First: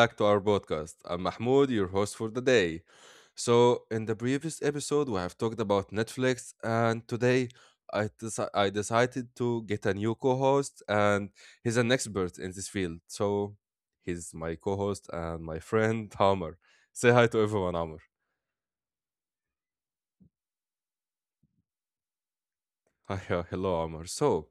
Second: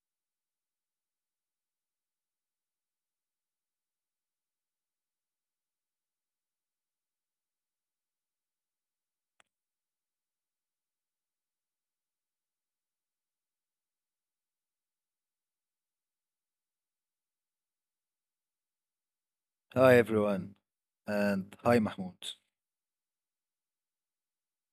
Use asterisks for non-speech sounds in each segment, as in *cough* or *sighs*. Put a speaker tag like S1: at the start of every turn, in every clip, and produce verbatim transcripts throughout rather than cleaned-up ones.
S1: back to our podcast. I'm Mahmoud, your host for the day. So, in the previous episode, we have talked about Netflix, and today I, deci- I decided to get a new co host, and he's an expert in this field. So, he's my co host and my friend, Hammer. Say hi to everyone, Hammer.
S2: Hi everyone, and hi Mahmoud.
S1: Hi, uh, hello, Amar. So,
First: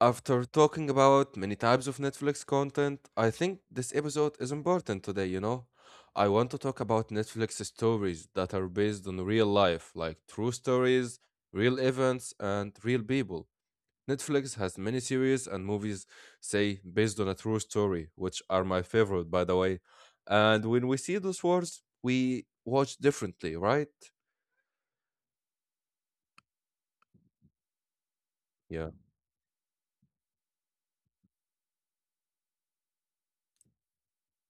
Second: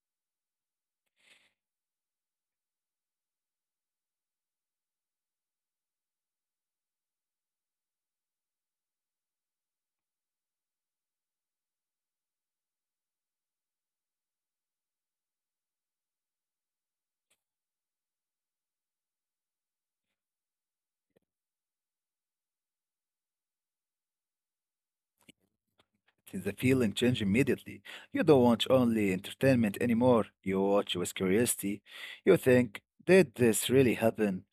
S1: after talking about many types of Netflix content, I think this episode is important today, you know? I want to talk about Netflix stories that are based on real life, like true stories, real events, and real people. Netflix has many series and movies, say, based on a true story, which are my favorite, by the way. And when we see those words, we watch differently, right?
S2: It is a feeling change immediately. You don't watch
S1: Yeah.
S2: only entertainment anymore. You watch with curiosity. You think, did this really happen?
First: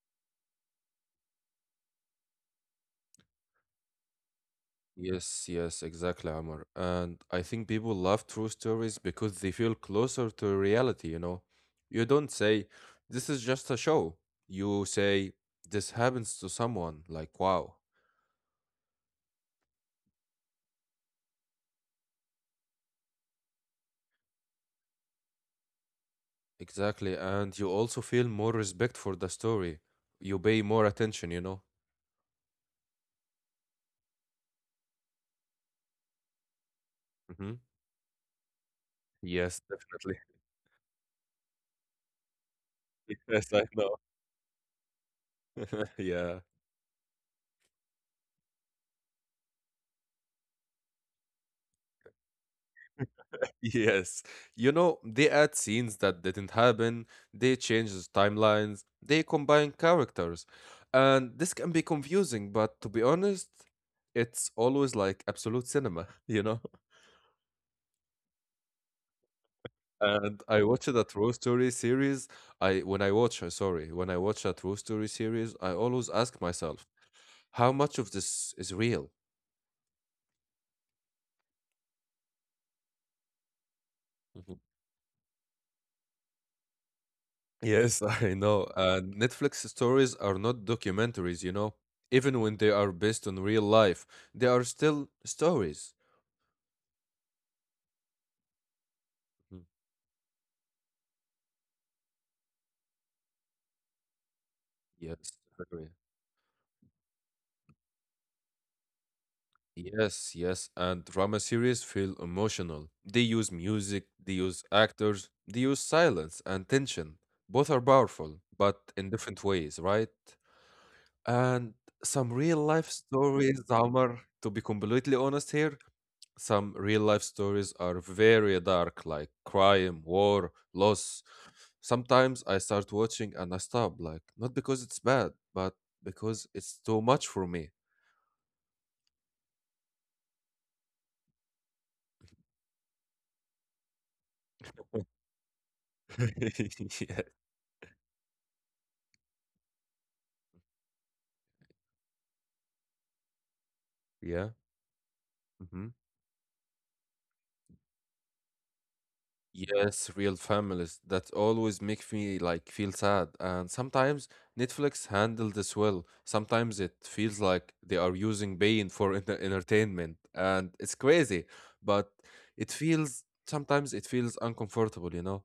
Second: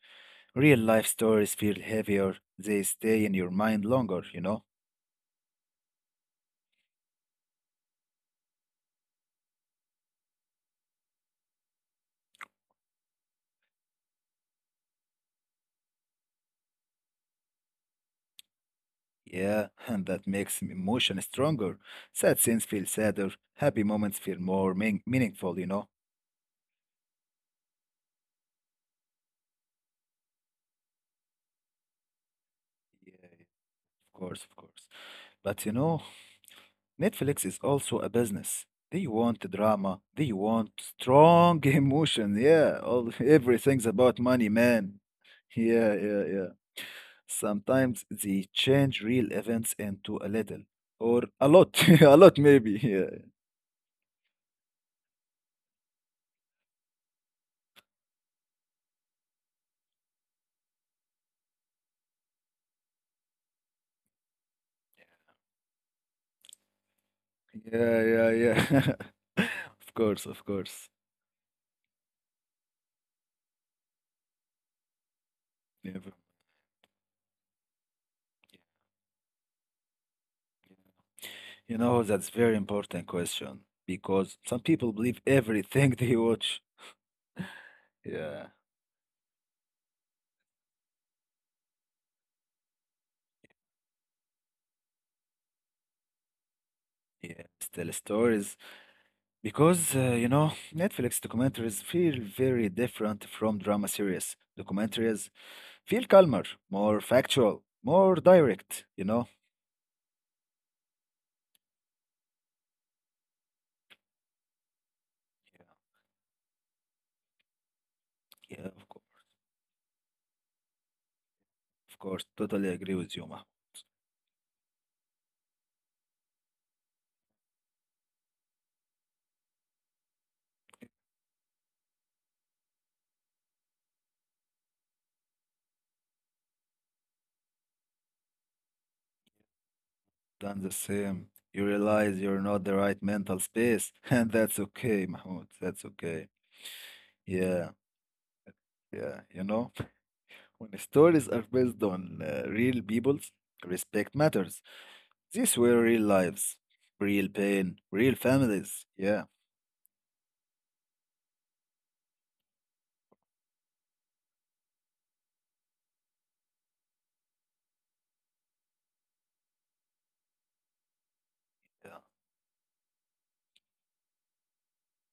S2: Real life stories feel heavier. They stay in your mind longer, you know?
S1: Yes, yes, exactly, Amr. And I think people love true stories because they feel closer to reality, you know. You don't say, this is just a show. You say, this happens to someone, like, wow.
S2: Yeah, *laughs* and that makes emotion stronger. Sad scenes feel sadder. Happy moments feel more mean meaningful, you know?
S1: Exactly. And you also feel more respect for the story. You pay more attention, you know.
S2: Of course, of course. But you know, Netflix
S1: Hmm.
S2: is also a business. They want
S1: Yes,
S2: drama.
S1: definitely.
S2: They want strong *laughs* emotion. Yeah, all
S1: *laughs* Yes, I
S2: everything's
S1: know.
S2: about money, man. Yeah,
S1: *laughs*
S2: yeah,
S1: Yeah.
S2: yeah. Sometimes they change real events into a little or a lot, *laughs* a lot maybe. Yeah,
S1: Yes. You know, they add scenes that didn't happen, they change the timelines, they combine characters. And this can be confusing, but to be honest, it's always like absolute cinema, *laughs* you know?
S2: yeah, yeah, yeah. *laughs* Of course,
S1: And
S2: of
S1: I
S2: course.
S1: watch a True Story series. I when I watch, uh, sorry, When I watch a True Story series, I
S2: Never.
S1: always ask myself, how much of this is real?
S2: You know, that's very important question because some people believe everything *laughs* they watch.
S1: Yes, *laughs* I
S2: Yeah.
S1: know. Uh, Netflix stories are not documentaries, you know. Even when they are based on real life, they are still stories.
S2: Yes, tell stories.
S1: Mhm.
S2: Because, uh, you know, Netflix documentaries feel very different from drama series.
S1: Yes,
S2: Documentaries
S1: very.
S2: feel calmer, more factual, more direct, you know?
S1: Yes, yes. And drama series feel emotional. They use music, they use actors, they use silence and tension. Both are powerful, but
S2: Yeah,
S1: in
S2: of course,
S1: different ways, right? And
S2: of
S1: some
S2: course.
S1: real life
S2: Totally agree with you,
S1: stories,
S2: Mahmoud.
S1: Amar, to be completely honest here, some real life stories are very dark, like crime, war, loss. Sometimes I start watching and I stop, like, not because it's bad, but because it's too much for me.
S2: Done the same. You realize you're not the right mental space, *laughs* and that's okay, Mahmoud. That's okay.
S1: *laughs* Yeah.
S2: Yeah, yeah, you know? When stories are based on uh, real people, respect
S1: Yeah.
S2: matters. These
S1: Hmm.
S2: were real lives, real pain, real families. Yeah,
S1: Yes, real families that always make me like feel sad. And sometimes Netflix handle this well. Sometimes it feels like they are using pain for *laughs* enter- entertainment, and it's crazy. But
S2: yeah.
S1: it feels sometimes it feels uncomfortable, you know.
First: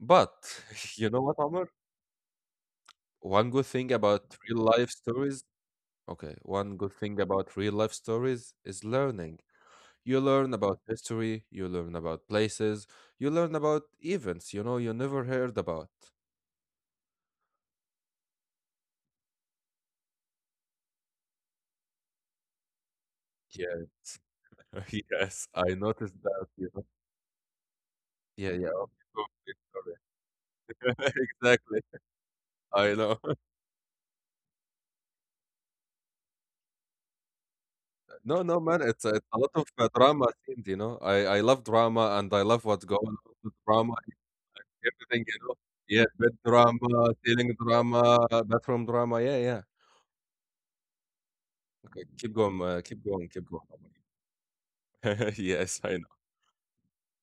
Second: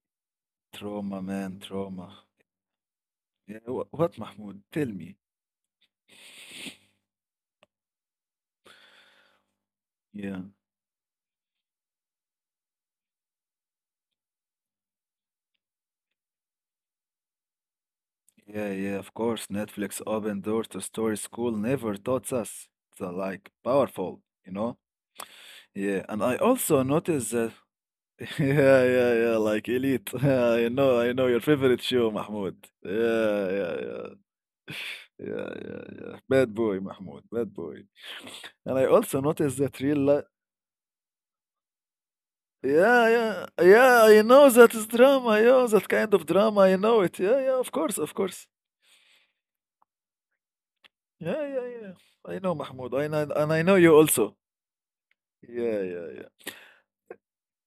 S1: But *laughs* you
S2: Trauma,
S1: know what,
S2: man,
S1: Omar?
S2: trauma. Yeah,
S1: One good
S2: wh-
S1: thing
S2: what,
S1: about
S2: Mahmoud?
S1: real
S2: Tell
S1: life
S2: me.
S1: stories, okay, one good thing about real life stories is learning. You
S2: Yeah,
S1: learn about history, you learn about places, you learn about events, you know, you never heard about.
S2: yeah, yeah. Of course, Netflix opened doors to stories school never taught us. It's uh, like
S1: Yeah,
S2: powerful, you know.
S1: *laughs* yes, I
S2: Yeah, and I
S1: noticed that,
S2: also
S1: you know.
S2: noticed that. *laughs* Yeah,
S1: Yeah, yeah.
S2: yeah,
S1: *laughs*
S2: yeah. Like
S1: Okay,
S2: Elite. *laughs*
S1: cool,
S2: I know, I know your
S1: sorry. *laughs*
S2: favorite show,
S1: Exactly.
S2: Mahmoud.
S1: I
S2: Yeah,
S1: know. *laughs*
S2: yeah, yeah. Yeah, yeah, yeah. Bad boy, Mahmoud. Bad boy. And
S1: No,
S2: I
S1: no,
S2: also
S1: man, it's,
S2: noticed
S1: it's a
S2: that
S1: lot
S2: real
S1: of
S2: life.
S1: uh, drama scenes, you know. I, I love drama and I love
S2: Yeah,
S1: what's
S2: yeah,
S1: going on with
S2: yeah. I
S1: drama,
S2: know that is drama.
S1: everything,
S2: Yeah,
S1: you
S2: that
S1: know.
S2: kind of
S1: Yeah,
S2: drama. I
S1: bed
S2: know it. Yeah,
S1: drama,
S2: yeah. Of
S1: ceiling
S2: course, of course.
S1: drama, bathroom drama. Yeah, yeah.
S2: Yeah, yeah, yeah. I
S1: Okay,
S2: know,
S1: keep
S2: Mahmoud.
S1: going,
S2: I know,
S1: uh, keep
S2: and I
S1: going,
S2: know
S1: keep
S2: you
S1: going.
S2: also. Yeah,
S1: *laughs*
S2: yeah,
S1: Yes, I
S2: yeah.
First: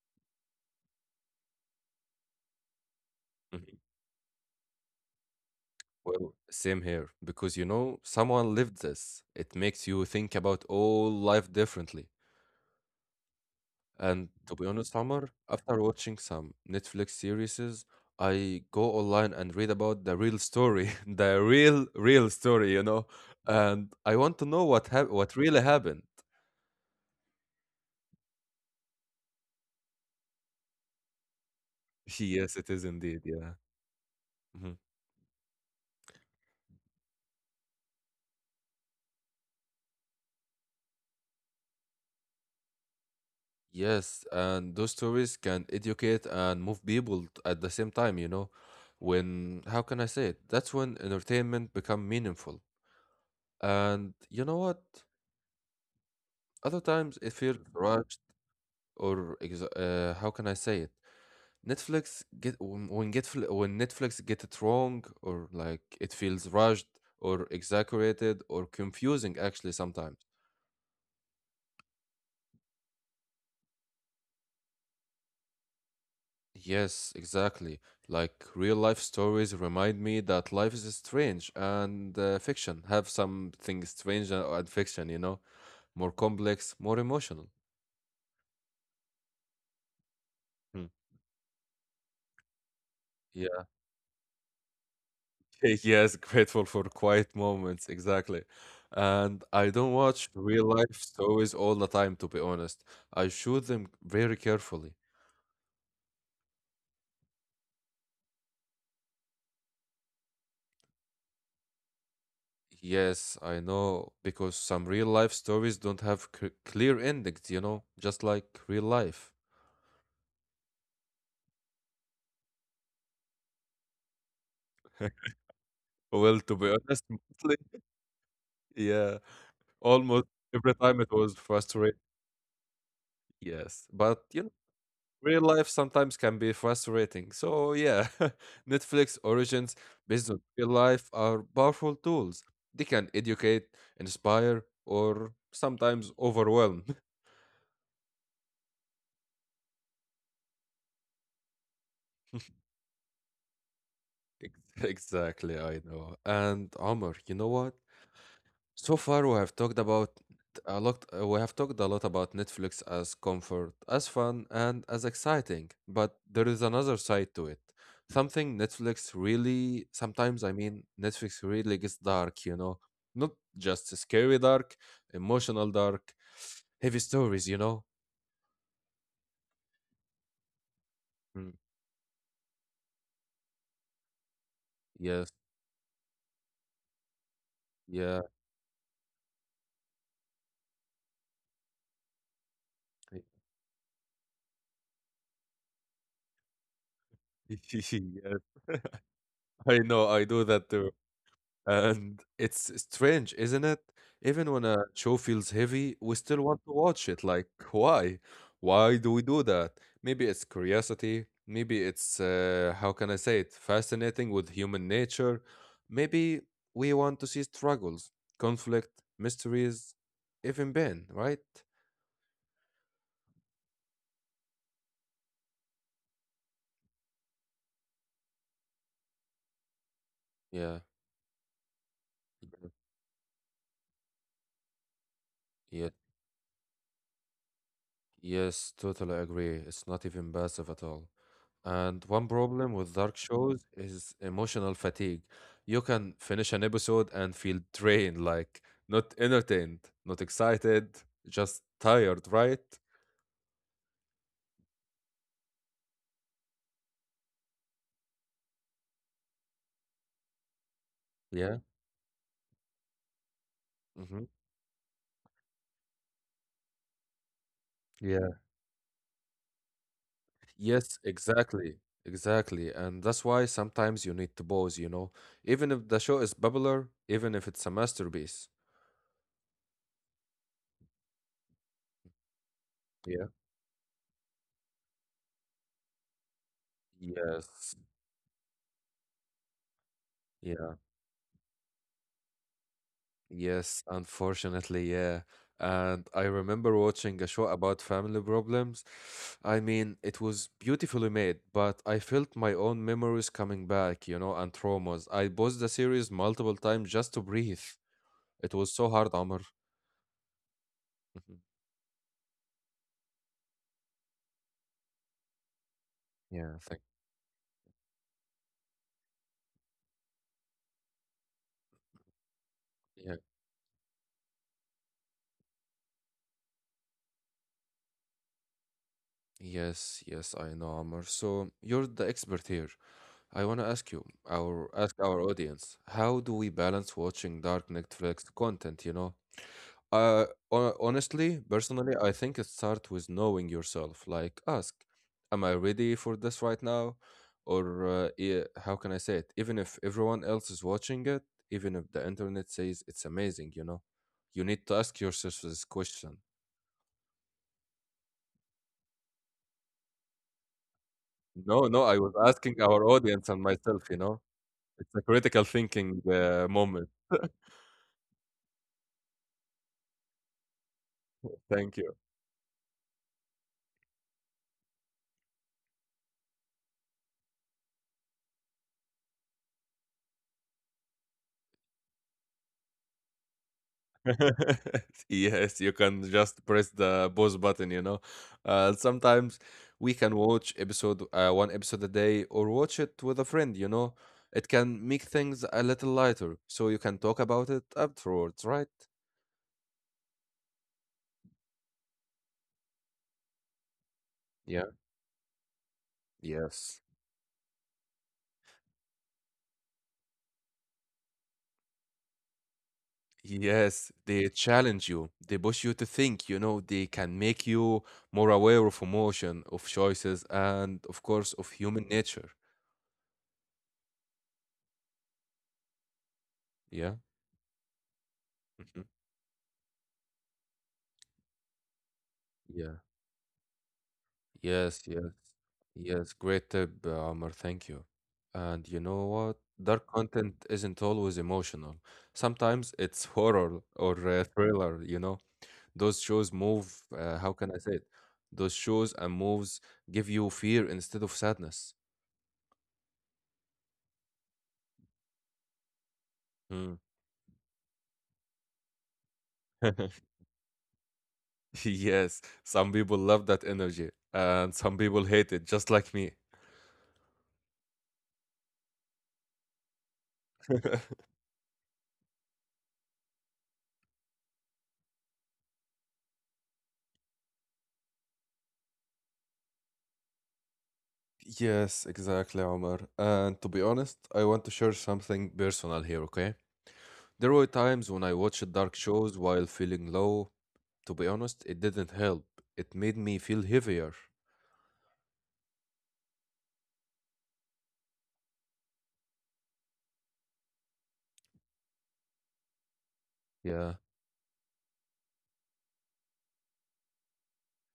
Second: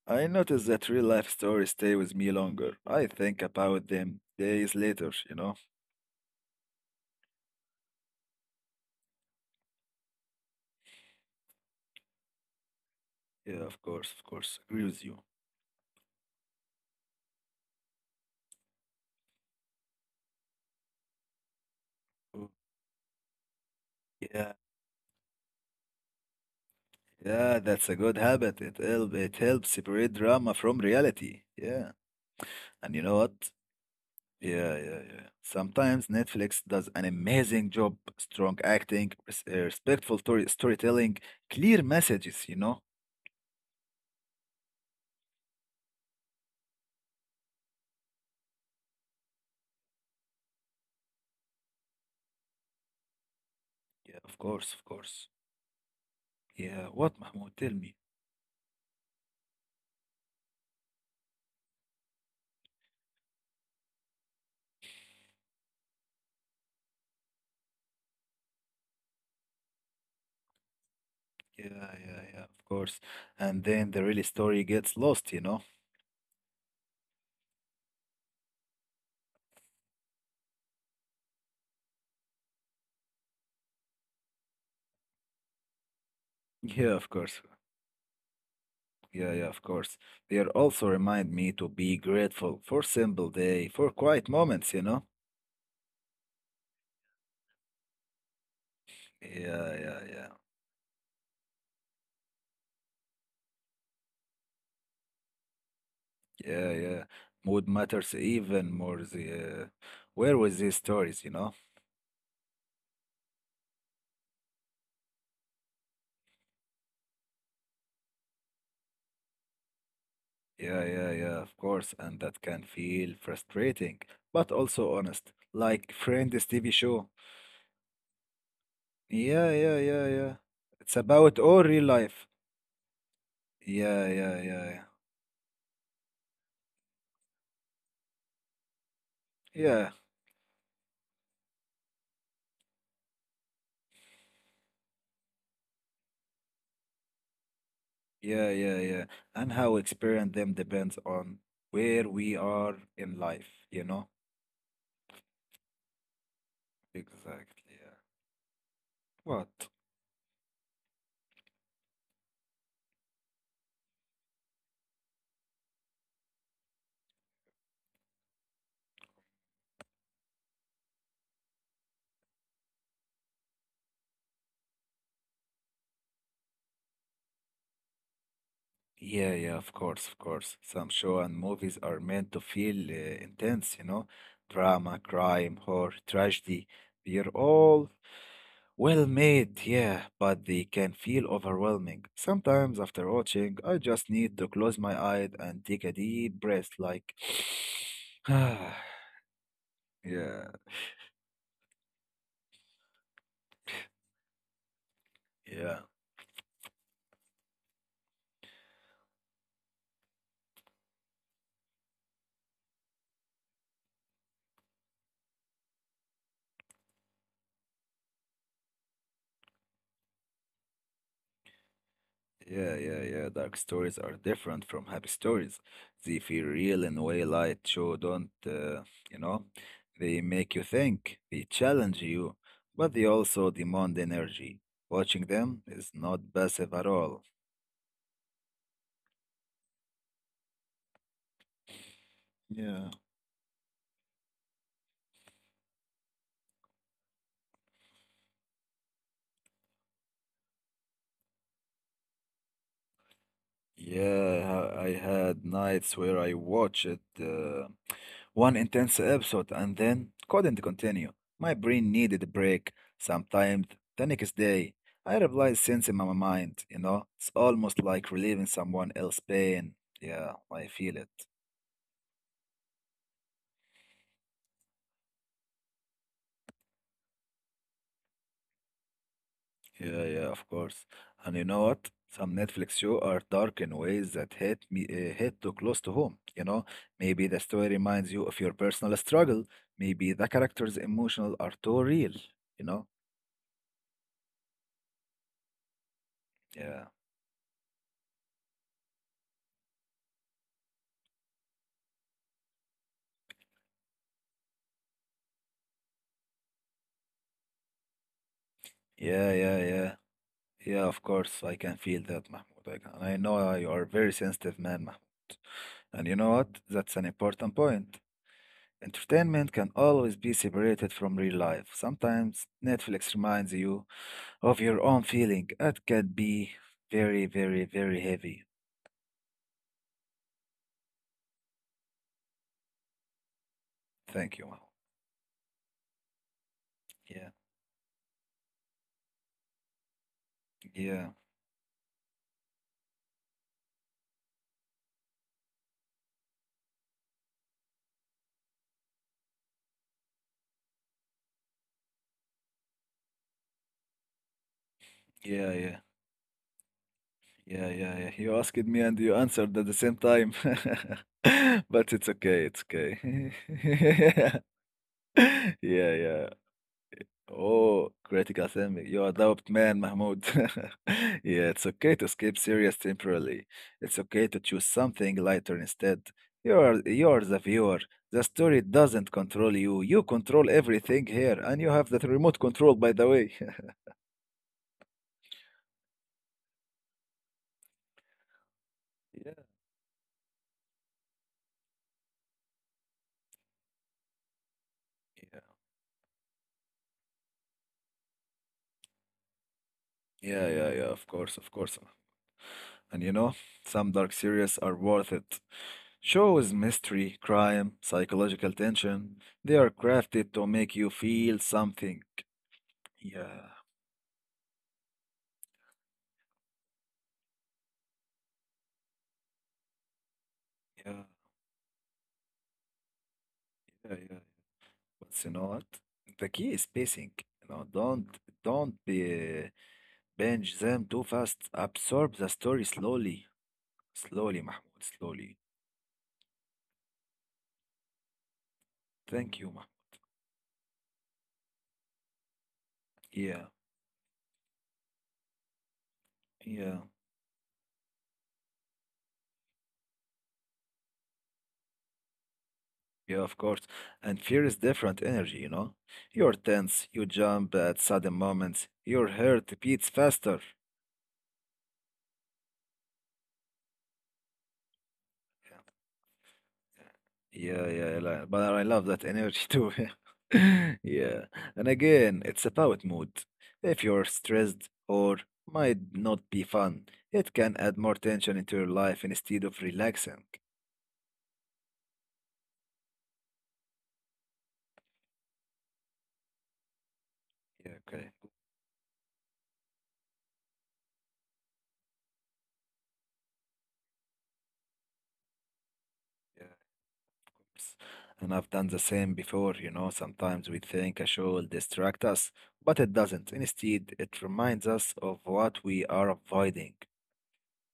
S2: I noticed that real life stories stay with me longer. I think
S1: know.
S2: about them days later. You know.
S1: Well, same here, because you know, someone lived this. It makes you think about all life differently.
S2: Yeah, of course, of
S1: And to
S2: course.
S1: be
S2: Agree
S1: honest,
S2: with you.
S1: Omar, after watching some Netflix series, I go online and read about the real story, *laughs* the real, real
S2: Oh,
S1: story, you know, and I want to
S2: yeah,
S1: know what hap what really happened.
S2: yeah. That's a good habit. It help. It helps separate drama from reality. Yeah.
S1: *laughs* Yes, it is
S2: And you know
S1: indeed,
S2: what?
S1: yeah. Mhm.
S2: Yeah, yeah, yeah. Sometimes Netflix does an amazing job, strong acting, res- uh, respectful story storytelling, clear messages, you know?
S1: Yes, and those stories can educate and move people t- at the same time, you know. When, how can I say it? That's when entertainment become meaningful. And
S2: Yeah, of
S1: you know
S2: course,
S1: what?
S2: of course.
S1: Other
S2: Yeah, what,
S1: times it
S2: Mahmoud?
S1: feels
S2: Tell me.
S1: rushed or ex- uh, how can I say it? Netflix get when when get fl- When Netflix get it wrong or like it feels rushed or exaggerated or confusing actually sometimes.
S2: Yeah, yeah, yeah, of course. And then the real story gets lost, you know?
S1: Yes, exactly. Like real life stories remind me that life is strange and uh, fiction have something strange and and fiction, you know, more complex,
S2: Yeah,
S1: more
S2: of course.
S1: emotional.
S2: Yeah, yeah, of course. They are
S1: Hmm.
S2: also remind me to be grateful for simple day, for quiet moments, you know?
S1: *laughs* Yes, grateful for quiet moments, exactly. And I
S2: Yeah,
S1: don't
S2: yeah,
S1: watch
S2: yeah.
S1: real life stories all the time, to be honest. I shoot them very carefully.
S2: Yeah, yeah. Mood matters even more the uh, where with these stories, you know?
S1: Yes, I know, because some real life stories don't have c clear endings, you know, just like real life.
S2: Yeah, yeah, yeah, of course. And that can feel frustrating, but also honest. Like
S1: Well,
S2: Friends
S1: to be
S2: T V
S1: honest, *laughs*
S2: show.
S1: mostly, yeah,
S2: Yeah, yeah, yeah,
S1: almost
S2: yeah.
S1: every
S2: It's
S1: time it was
S2: about all real
S1: frustrating.
S2: life.
S1: Yes,
S2: Yeah,
S1: but
S2: yeah,
S1: you
S2: yeah, yeah.
S1: real life sometimes can be frustrating. So, yeah, *laughs* Netflix origins
S2: Yeah,
S1: based on real life are powerful tools. They can educate, inspire, or sometimes overwhelm.
S2: yeah, yeah, yeah. And how experience them depends on where we are in life, you know?
S1: *laughs* Ex- exactly, I know. And Omar, you know
S2: Exactly,
S1: what?
S2: yeah.
S1: So far, we have
S2: What?
S1: talked about a lot. uh, We have talked a lot about Netflix as comfort, as fun, and as exciting. But there is another side to it. Something Netflix really, sometimes I mean, Netflix really gets dark. You know, not just scary dark, emotional dark, heavy stories. You know.
S2: Yeah, yeah, of course, of course. Some show and
S1: Mm.
S2: movies are meant to feel uh, intense, you know, drama,
S1: Yes.
S2: crime, horror, tragedy. They're
S1: Yeah.
S2: all well made, yeah, but they can feel overwhelming. Sometimes
S1: *laughs*
S2: after watching, I just need to close my eyes and take a deep breath, like,
S1: Yes.
S2: *sighs*
S1: *laughs*
S2: yeah,
S1: I know. I do that too. And it's strange, isn't it? Even when a show feels heavy, we
S2: yeah.
S1: still want to watch it. Like, why? Why do we do that? Maybe it's curiosity. Maybe it's, uh, how can I say it, fascinating with human nature. Maybe we want to see struggles, conflict, mysteries, even pain, right?
S2: Yeah, yeah, yeah. Dark stories are different from happy stories. They feel real in a way light show don't, uh, you know. They
S1: Yeah,
S2: make you think, they challenge you, but they also demand energy. Watching
S1: yeah,
S2: them is not passive at all.
S1: yes, totally agree. It's not even passive at all. And one problem with
S2: Yeah.
S1: dark shows is emotional fatigue. You can finish an episode and feel drained, like not entertained, not excited, just tired, right?
S2: Yeah, I I had nights where I watched it. Uh, One intense episode and then couldn't continue. My
S1: Yeah.
S2: brain needed a break. Sometimes the
S1: Hmm.
S2: next day, I replied since in my mind, you know, it's almost like
S1: Yeah.
S2: relieving someone else's pain. Yeah, I feel
S1: Yes,
S2: it.
S1: exactly. Exactly. And that's why sometimes you need to pause, you know, even if the show is popular, even if it's a masterpiece.
S2: Yeah, yeah, of course. And you know what? Some Netflix show are
S1: Yeah.
S2: dark in ways that hit me, uh, hit too close to home. You know, maybe the story
S1: Yes.
S2: reminds you of your personal struggle. Maybe the characters' emotional are too real. You know?
S1: Yes, unfortunately, yeah. And I remember
S2: Yeah,
S1: watching a show about family problems. I mean, it was beautifully made, but I felt my own memories coming back, you know, and traumas. I paused the series multiple times just to breathe. It was so hard,
S2: yeah,
S1: Amr.
S2: yeah, yeah. Yeah, of
S1: Mhm.
S2: course, I can feel that, Mahmoud. I can, I know uh, you are a very sensitive man, Mahmoud. And you know what?
S1: Yeah, thank
S2: That's an important point. Entertainment can always be separated from real life. Sometimes
S1: yeah.
S2: Netflix reminds you of your own feeling. That can be very, very, very heavy.
S1: Yes, yes, I know, Amr. So you're the expert here. I want to ask you,
S2: Thank you, Mahmoud.
S1: our ask our audience, how do we balance
S2: Yeah,
S1: watching dark Netflix content, you know? Uh, ho-
S2: yeah,
S1: Honestly, personally, I think it starts with knowing yourself. Like, ask, am I ready for this right now? Or uh, e- how can I say it? Even if everyone else is watching it, even if the internet says it's amazing, you know, you need to ask yourself
S2: yeah,
S1: this
S2: yeah,
S1: question.
S2: yeah, yeah, yeah. You asked me and you answered at the same time.
S1: No,
S2: *laughs*
S1: no,
S2: But
S1: I
S2: it's
S1: was
S2: okay,
S1: asking
S2: it's
S1: our audience
S2: okay.
S1: and myself, you know,
S2: *laughs*
S1: it's a critical
S2: Yeah,
S1: thinking
S2: yeah.
S1: uh, moment.
S2: Oh, critical thinking. You are adopt man, Mahmoud. *laughs* Yeah, it's
S1: Thank you.
S2: okay to skip serious temporarily. It's okay to choose something lighter instead. You are you are the viewer. The story doesn't control you. You control everything here, and you have that remote control, by the way. *laughs*
S1: *laughs* Yes, you can just press the pause button, you know. Uh, sometimes
S2: Yeah.
S1: we can watch episode uh, one episode a day or watch it with a friend, you know. It can make things a little lighter, so you can talk about it afterwards, right?
S2: Yeah, yeah, yeah, of course, of course. And you know, some dark
S1: Yeah.
S2: series are worth it. Shows
S1: Yes.
S2: mystery, crime, psychological tension. They are crafted to make you feel something. Yeah,
S1: Yes, they challenge you. They push you to think, you know, they can make you more aware of emotion, of choices, and of
S2: yeah.
S1: course of human nature.
S2: Yeah, yeah. yeah. But you know what? The key is
S1: Yeah.
S2: spacing. You know, don't don't
S1: Mhm.
S2: be binge them too fast. Absorb the story slowly, slowly, Mahmoud,
S1: Yes, yes,
S2: slowly.
S1: yes. Great tip, uh, Amr. Thank you. And you know what?
S2: Thank you, Mahmoud.
S1: Dark content isn't always emotional. Sometimes it's *laughs*
S2: Yeah,
S1: horror or uh, thriller, you know. Those shows move,
S2: yeah,
S1: uh, how can I say it? Those shows and moves give you fear instead of sadness.
S2: yeah. Of course. And fear is different energy. You know, you're
S1: Mm.
S2: tense. You jump at sudden moments. Your heart beats
S1: *laughs*
S2: faster.
S1: Yes, some people love that energy and some people hate it, just like me.
S2: Yeah, yeah, I li- but I love that energy too. *laughs*
S1: *laughs*
S2: Yeah. And again, it's about mood. If you're stressed or might not be fun, it can add more tension into your life instead of relaxing.
S1: Yes, exactly, Omar. And to be honest, I want to share something personal here, okay? There were
S2: Yeah,
S1: times when
S2: okay.
S1: I watched dark shows while feeling low. To be honest, it didn't help. It made me feel heavier.
S2: Yeah. it's- And I've done the same before, you know, sometimes we think a show will distract us, but it doesn't.
S1: Yeah.
S2: Instead, it reminds us of what we are avoiding.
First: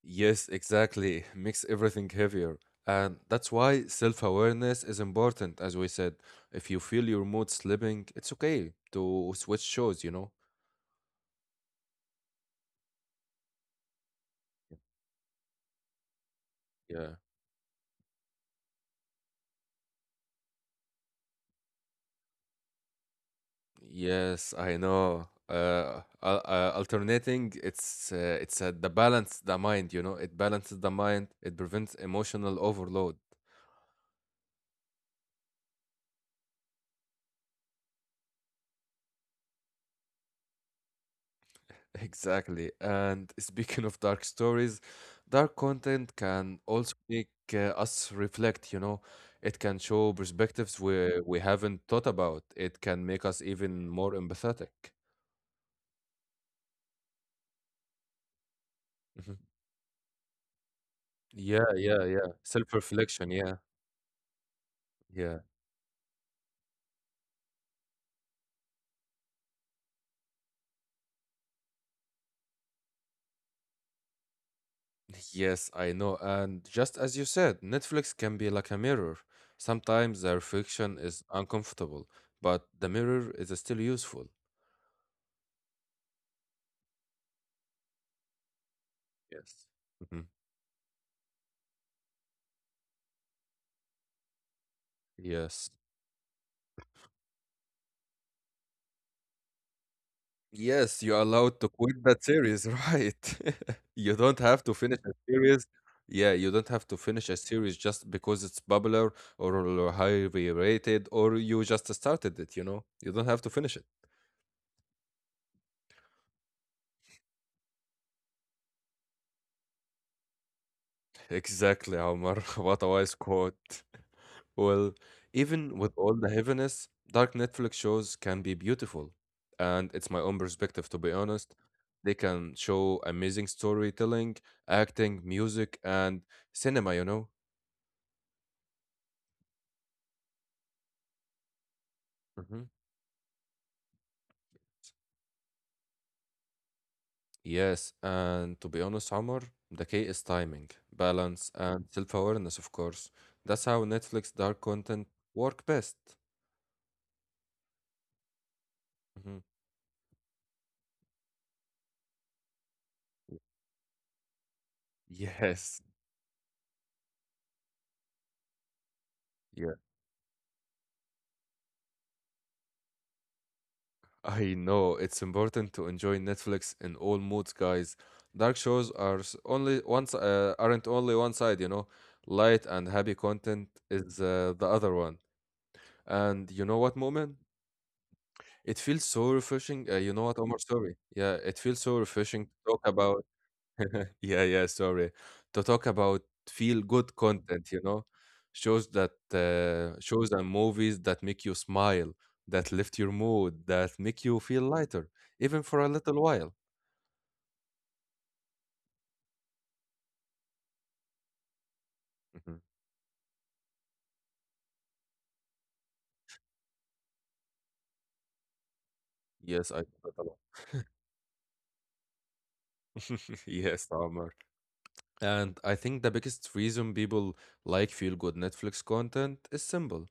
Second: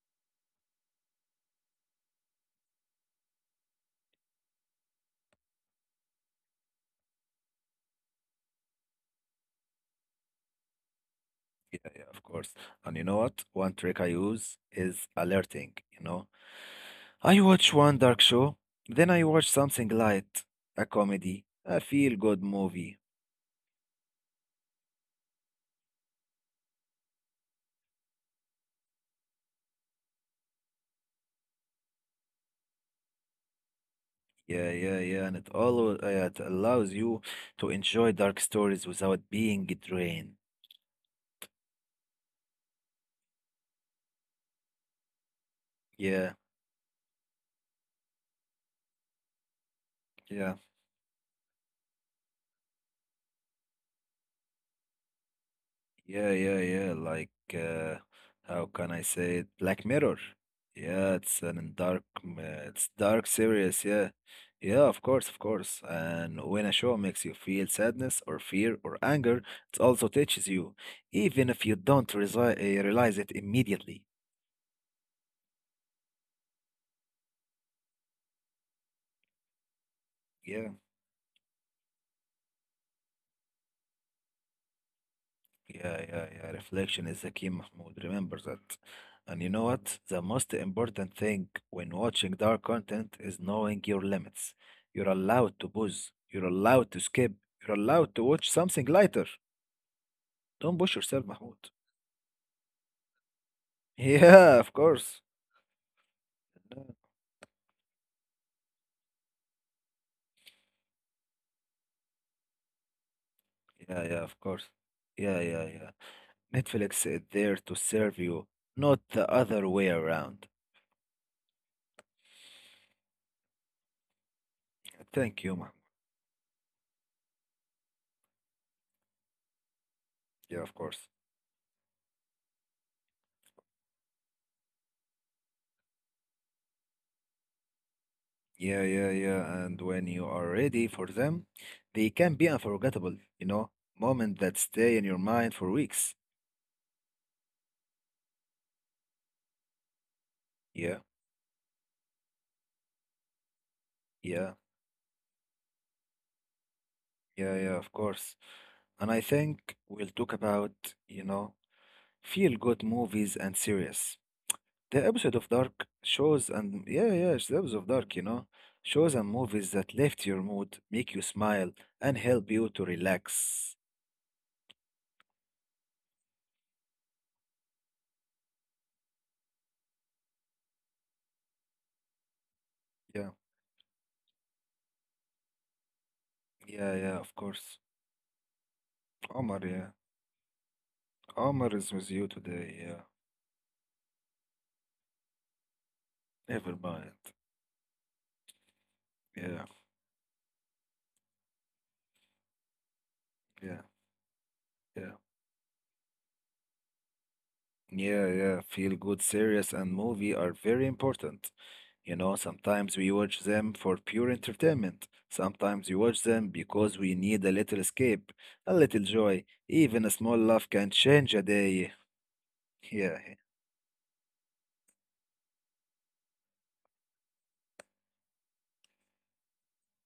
S1: Yes, exactly. *laughs* Makes everything heavier. And that's why self awareness is important, as we said. If you feel your mood slipping, it's okay to switch shows, you know?
S2: Yeah, yeah, of course. And you know what? One trick I use is alerting, you know.
S1: Yeah.
S2: I watch one dark show, then I watch something light, a comedy, a feel-good movie.
S1: Yes, I know. Uh, al- uh, alternating, it's uh, it's uh, the balance the mind, you know. It balances the mind. It prevents emotional overload.
S2: Yeah, yeah, yeah, and it always uh, it allows you to enjoy dark stories without being drained.
S1: Exactly. And *laughs* speaking of dark stories, dark content
S2: Yeah,
S1: can also make uh, us reflect, you know. It can show
S2: yeah.
S1: perspectives we we haven't thought about. It can make us even more empathetic.
S2: Yeah, yeah, yeah. Like, uh, how can I
S1: Mhm.
S2: say it? Black Mirror. Yeah, it's
S1: Yeah,
S2: an
S1: yeah,
S2: dark,
S1: yeah.
S2: m- uh, it's
S1: Self-reflection,
S2: dark
S1: yeah.
S2: series. Yeah, yeah, of course,
S1: Yeah.
S2: of course. And when a show makes you feel sadness or fear or anger, it also touches you, even if you don't resi- uh, realize it immediately.
S1: Yes, I know. And just as you said, Netflix can be like a mirror. Sometimes the
S2: Yeah.
S1: reflection is uncomfortable, but the mirror is still useful.
S2: Yeah, yeah, yeah. Reflection is the key, Mahmoud. Remember that. And you
S1: Yes.
S2: know what?
S1: Mhm.
S2: The most important thing when watching dark content is knowing your limits. You're allowed
S1: Yes.
S2: to pause. You're allowed to skip. You're allowed to watch something lighter. Don't push
S1: Yes, you're
S2: yourself,
S1: allowed
S2: Mahmoud.
S1: to
S2: *laughs*
S1: quit that series, *laughs* right? *laughs* You don't have
S2: Yeah,
S1: to
S2: of
S1: finish a
S2: course.
S1: series. Yeah, you don't have to
S2: No.
S1: finish a series just because it's popular or highly rated or you just started it, you know? You don't have to finish it.
S2: Yeah, yeah, of course. Yeah, yeah, yeah. Netflix is there to serve you, not the other way around.
S1: Exactly, Omar. *laughs* What a wise quote. *laughs* Well,
S2: Thank you, Mahmoud.
S1: even with all the heaviness, dark Netflix shows can be beautiful. And it's my own
S2: Yeah, of
S1: perspective, to be
S2: course.
S1: honest. They can show amazing storytelling, acting, music, and cinema, you know?
S2: Yeah, yeah, yeah. And when you are ready for them, they can be
S1: Mhm.
S2: unforgettable, you know, moment that stay in your mind for weeks.
S1: Yes, and to be honest, Omar, the key is timing,
S2: Yeah,
S1: balance, and self-awareness, of course. That's how Netflix
S2: yeah,
S1: dark content work best.
S2: yeah, yeah, of course. And I
S1: Mhm.
S2: think we'll talk about, you know, feel good movies and series. The episode of
S1: Yes,
S2: Dark shows and yeah, yeah, it's the episode of Dark, you know, shows and movies
S1: yeah,
S2: that lift your mood, make you smile, and help you to relax.
S1: I know. It's important to enjoy Netflix in all moods, guys. Dark shows are s- only once uh, aren't only one side, you know. Light and happy
S2: Yeah,
S1: content is uh, the other one. And you know what,
S2: yeah, yeah,
S1: Moment?
S2: of course.
S1: It feels so
S2: Omar,
S1: refreshing.
S2: yeah.
S1: Uh, you know what, Omar? Sorry. Yeah, it feels
S2: Omar is
S1: so
S2: with you
S1: refreshing to talk
S2: today, yeah.
S1: about. Yeah, yeah, sorry. To talk about feel
S2: Never
S1: good
S2: mind.
S1: content, you know, shows that
S2: Yeah,
S1: uh, shows and movies that make you smile, that lift your mood,
S2: yeah,
S1: that make you feel lighter,
S2: yeah.
S1: even for a little while.
S2: Yeah, yeah. Feel good series and movie are very important. You know,
S1: Mhm.
S2: sometimes we watch them for pure entertainment. Sometimes we watch them because we need a little escape, a little joy.
S1: Yes, I
S2: Even a small
S1: *laughs*
S2: laugh can change a day. Yeah,
S1: yes, Amr. And I think the biggest reason people like feel good Netflix content is simple.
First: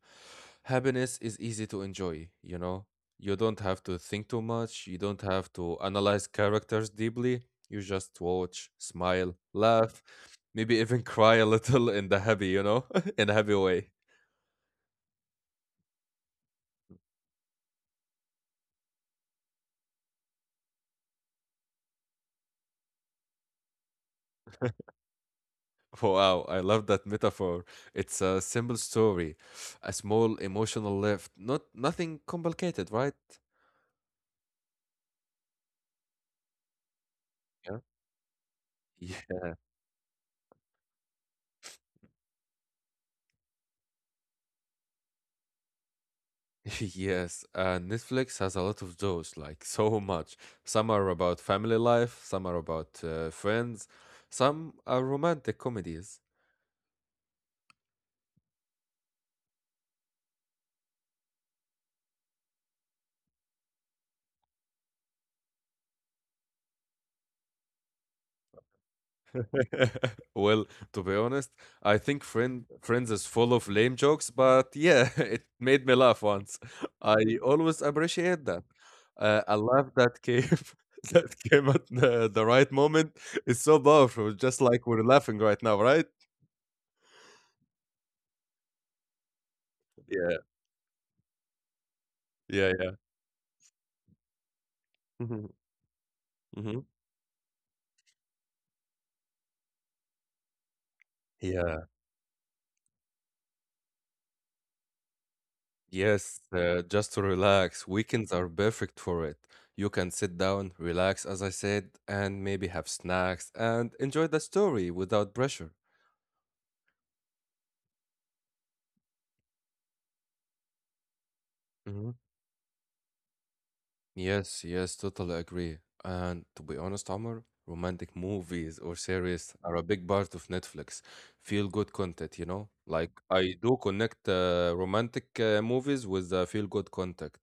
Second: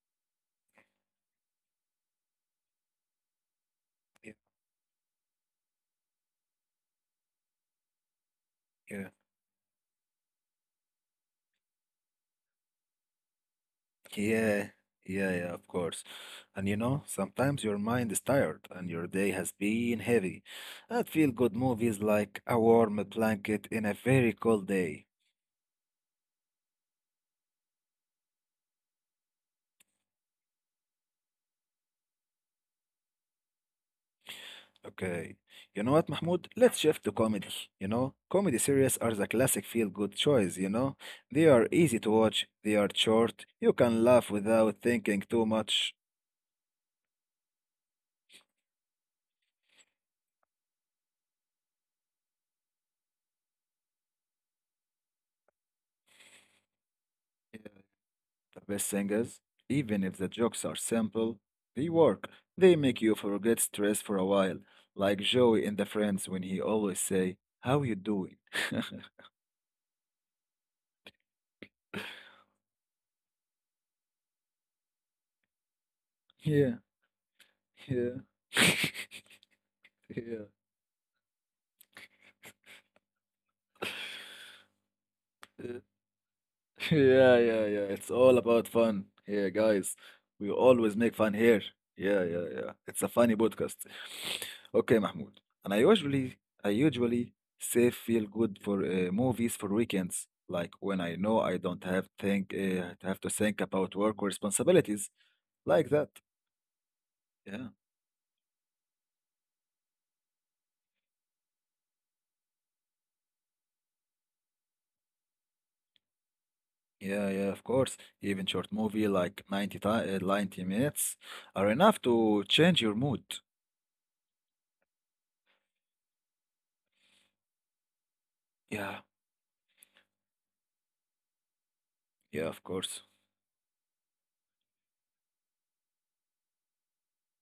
S1: Happiness is easy to enjoy, you know? You don't have to think
S2: yeah,
S1: too much, you don't have to analyze characters deeply. You just watch,
S2: yeah.
S1: smile, laugh, maybe even *laughs* cry a little in the happy, you know? *laughs* In a happy way.
S2: Yeah, yeah, yeah, of course. And you know, sometimes your mind is tired and your day has been heavy. I feel good movies like a warm blanket in a very cold day.
S1: Wow, I love that metaphor. It's a simple story, a small emotional lift, not nothing complicated, right?
S2: Okay. You know what, Mahmoud? Let's shift to comedy.
S1: Yeah.
S2: You know, comedy series are
S1: Yeah.
S2: the classic feel-good choice, you know? They are easy to watch, they are short, you can laugh without thinking too much.
S1: *laughs* Yes, uh, Netflix has a lot of those, like so much. Some are about family life, some are about uh, friends, some are romantic comedies.
S2: Yeah, the best thing is, even if the jokes are simple, they work. They make you forget stress for a while, like Joey in The Friends when he always say, "How you doing?" *laughs*
S1: *laughs* Well, to be honest, I think friend Friends is full of lame jokes, but yeah, *laughs* it made me laugh once.
S2: Yeah,
S1: I always
S2: yeah.
S1: appreciate that. Uh, a laugh that
S2: *laughs*
S1: came *laughs* that came at the, the right moment is so powerful, just like we're laughing right now,
S2: Yeah.
S1: right?
S2: *laughs* Yeah, yeah, yeah. It's all about fun here, guys.
S1: Yeah,
S2: We always make fun here. Yeah, yeah, yeah.
S1: yeah, yeah.
S2: It's a funny podcast. *laughs* Okay, Mahmoud.
S1: Hmm.
S2: And I usually, I
S1: Hmm.
S2: usually save feel good for uh, movies for weekends, like when I know I don't
S1: Yeah.
S2: have think uh, have to think about work or responsibilities like that.
S1: Yes, uh, just to
S2: Yeah,
S1: relax. Weekends are perfect for it. You can sit down, relax, as I said, and maybe have snacks and enjoy the story without pressure.
S2: yeah, yeah. Of course, even short movie like 90 ti- uh, ninety minutes are enough to change your mood.
S1: Yes, yes, totally agree. And to be honest, Amr, romantic movies or
S2: Yeah,
S1: series are a big part of Netflix. Feel good content, you
S2: yeah. Of
S1: know?
S2: course.
S1: Like I do connect uh, romantic uh, movies with uh, feel good content,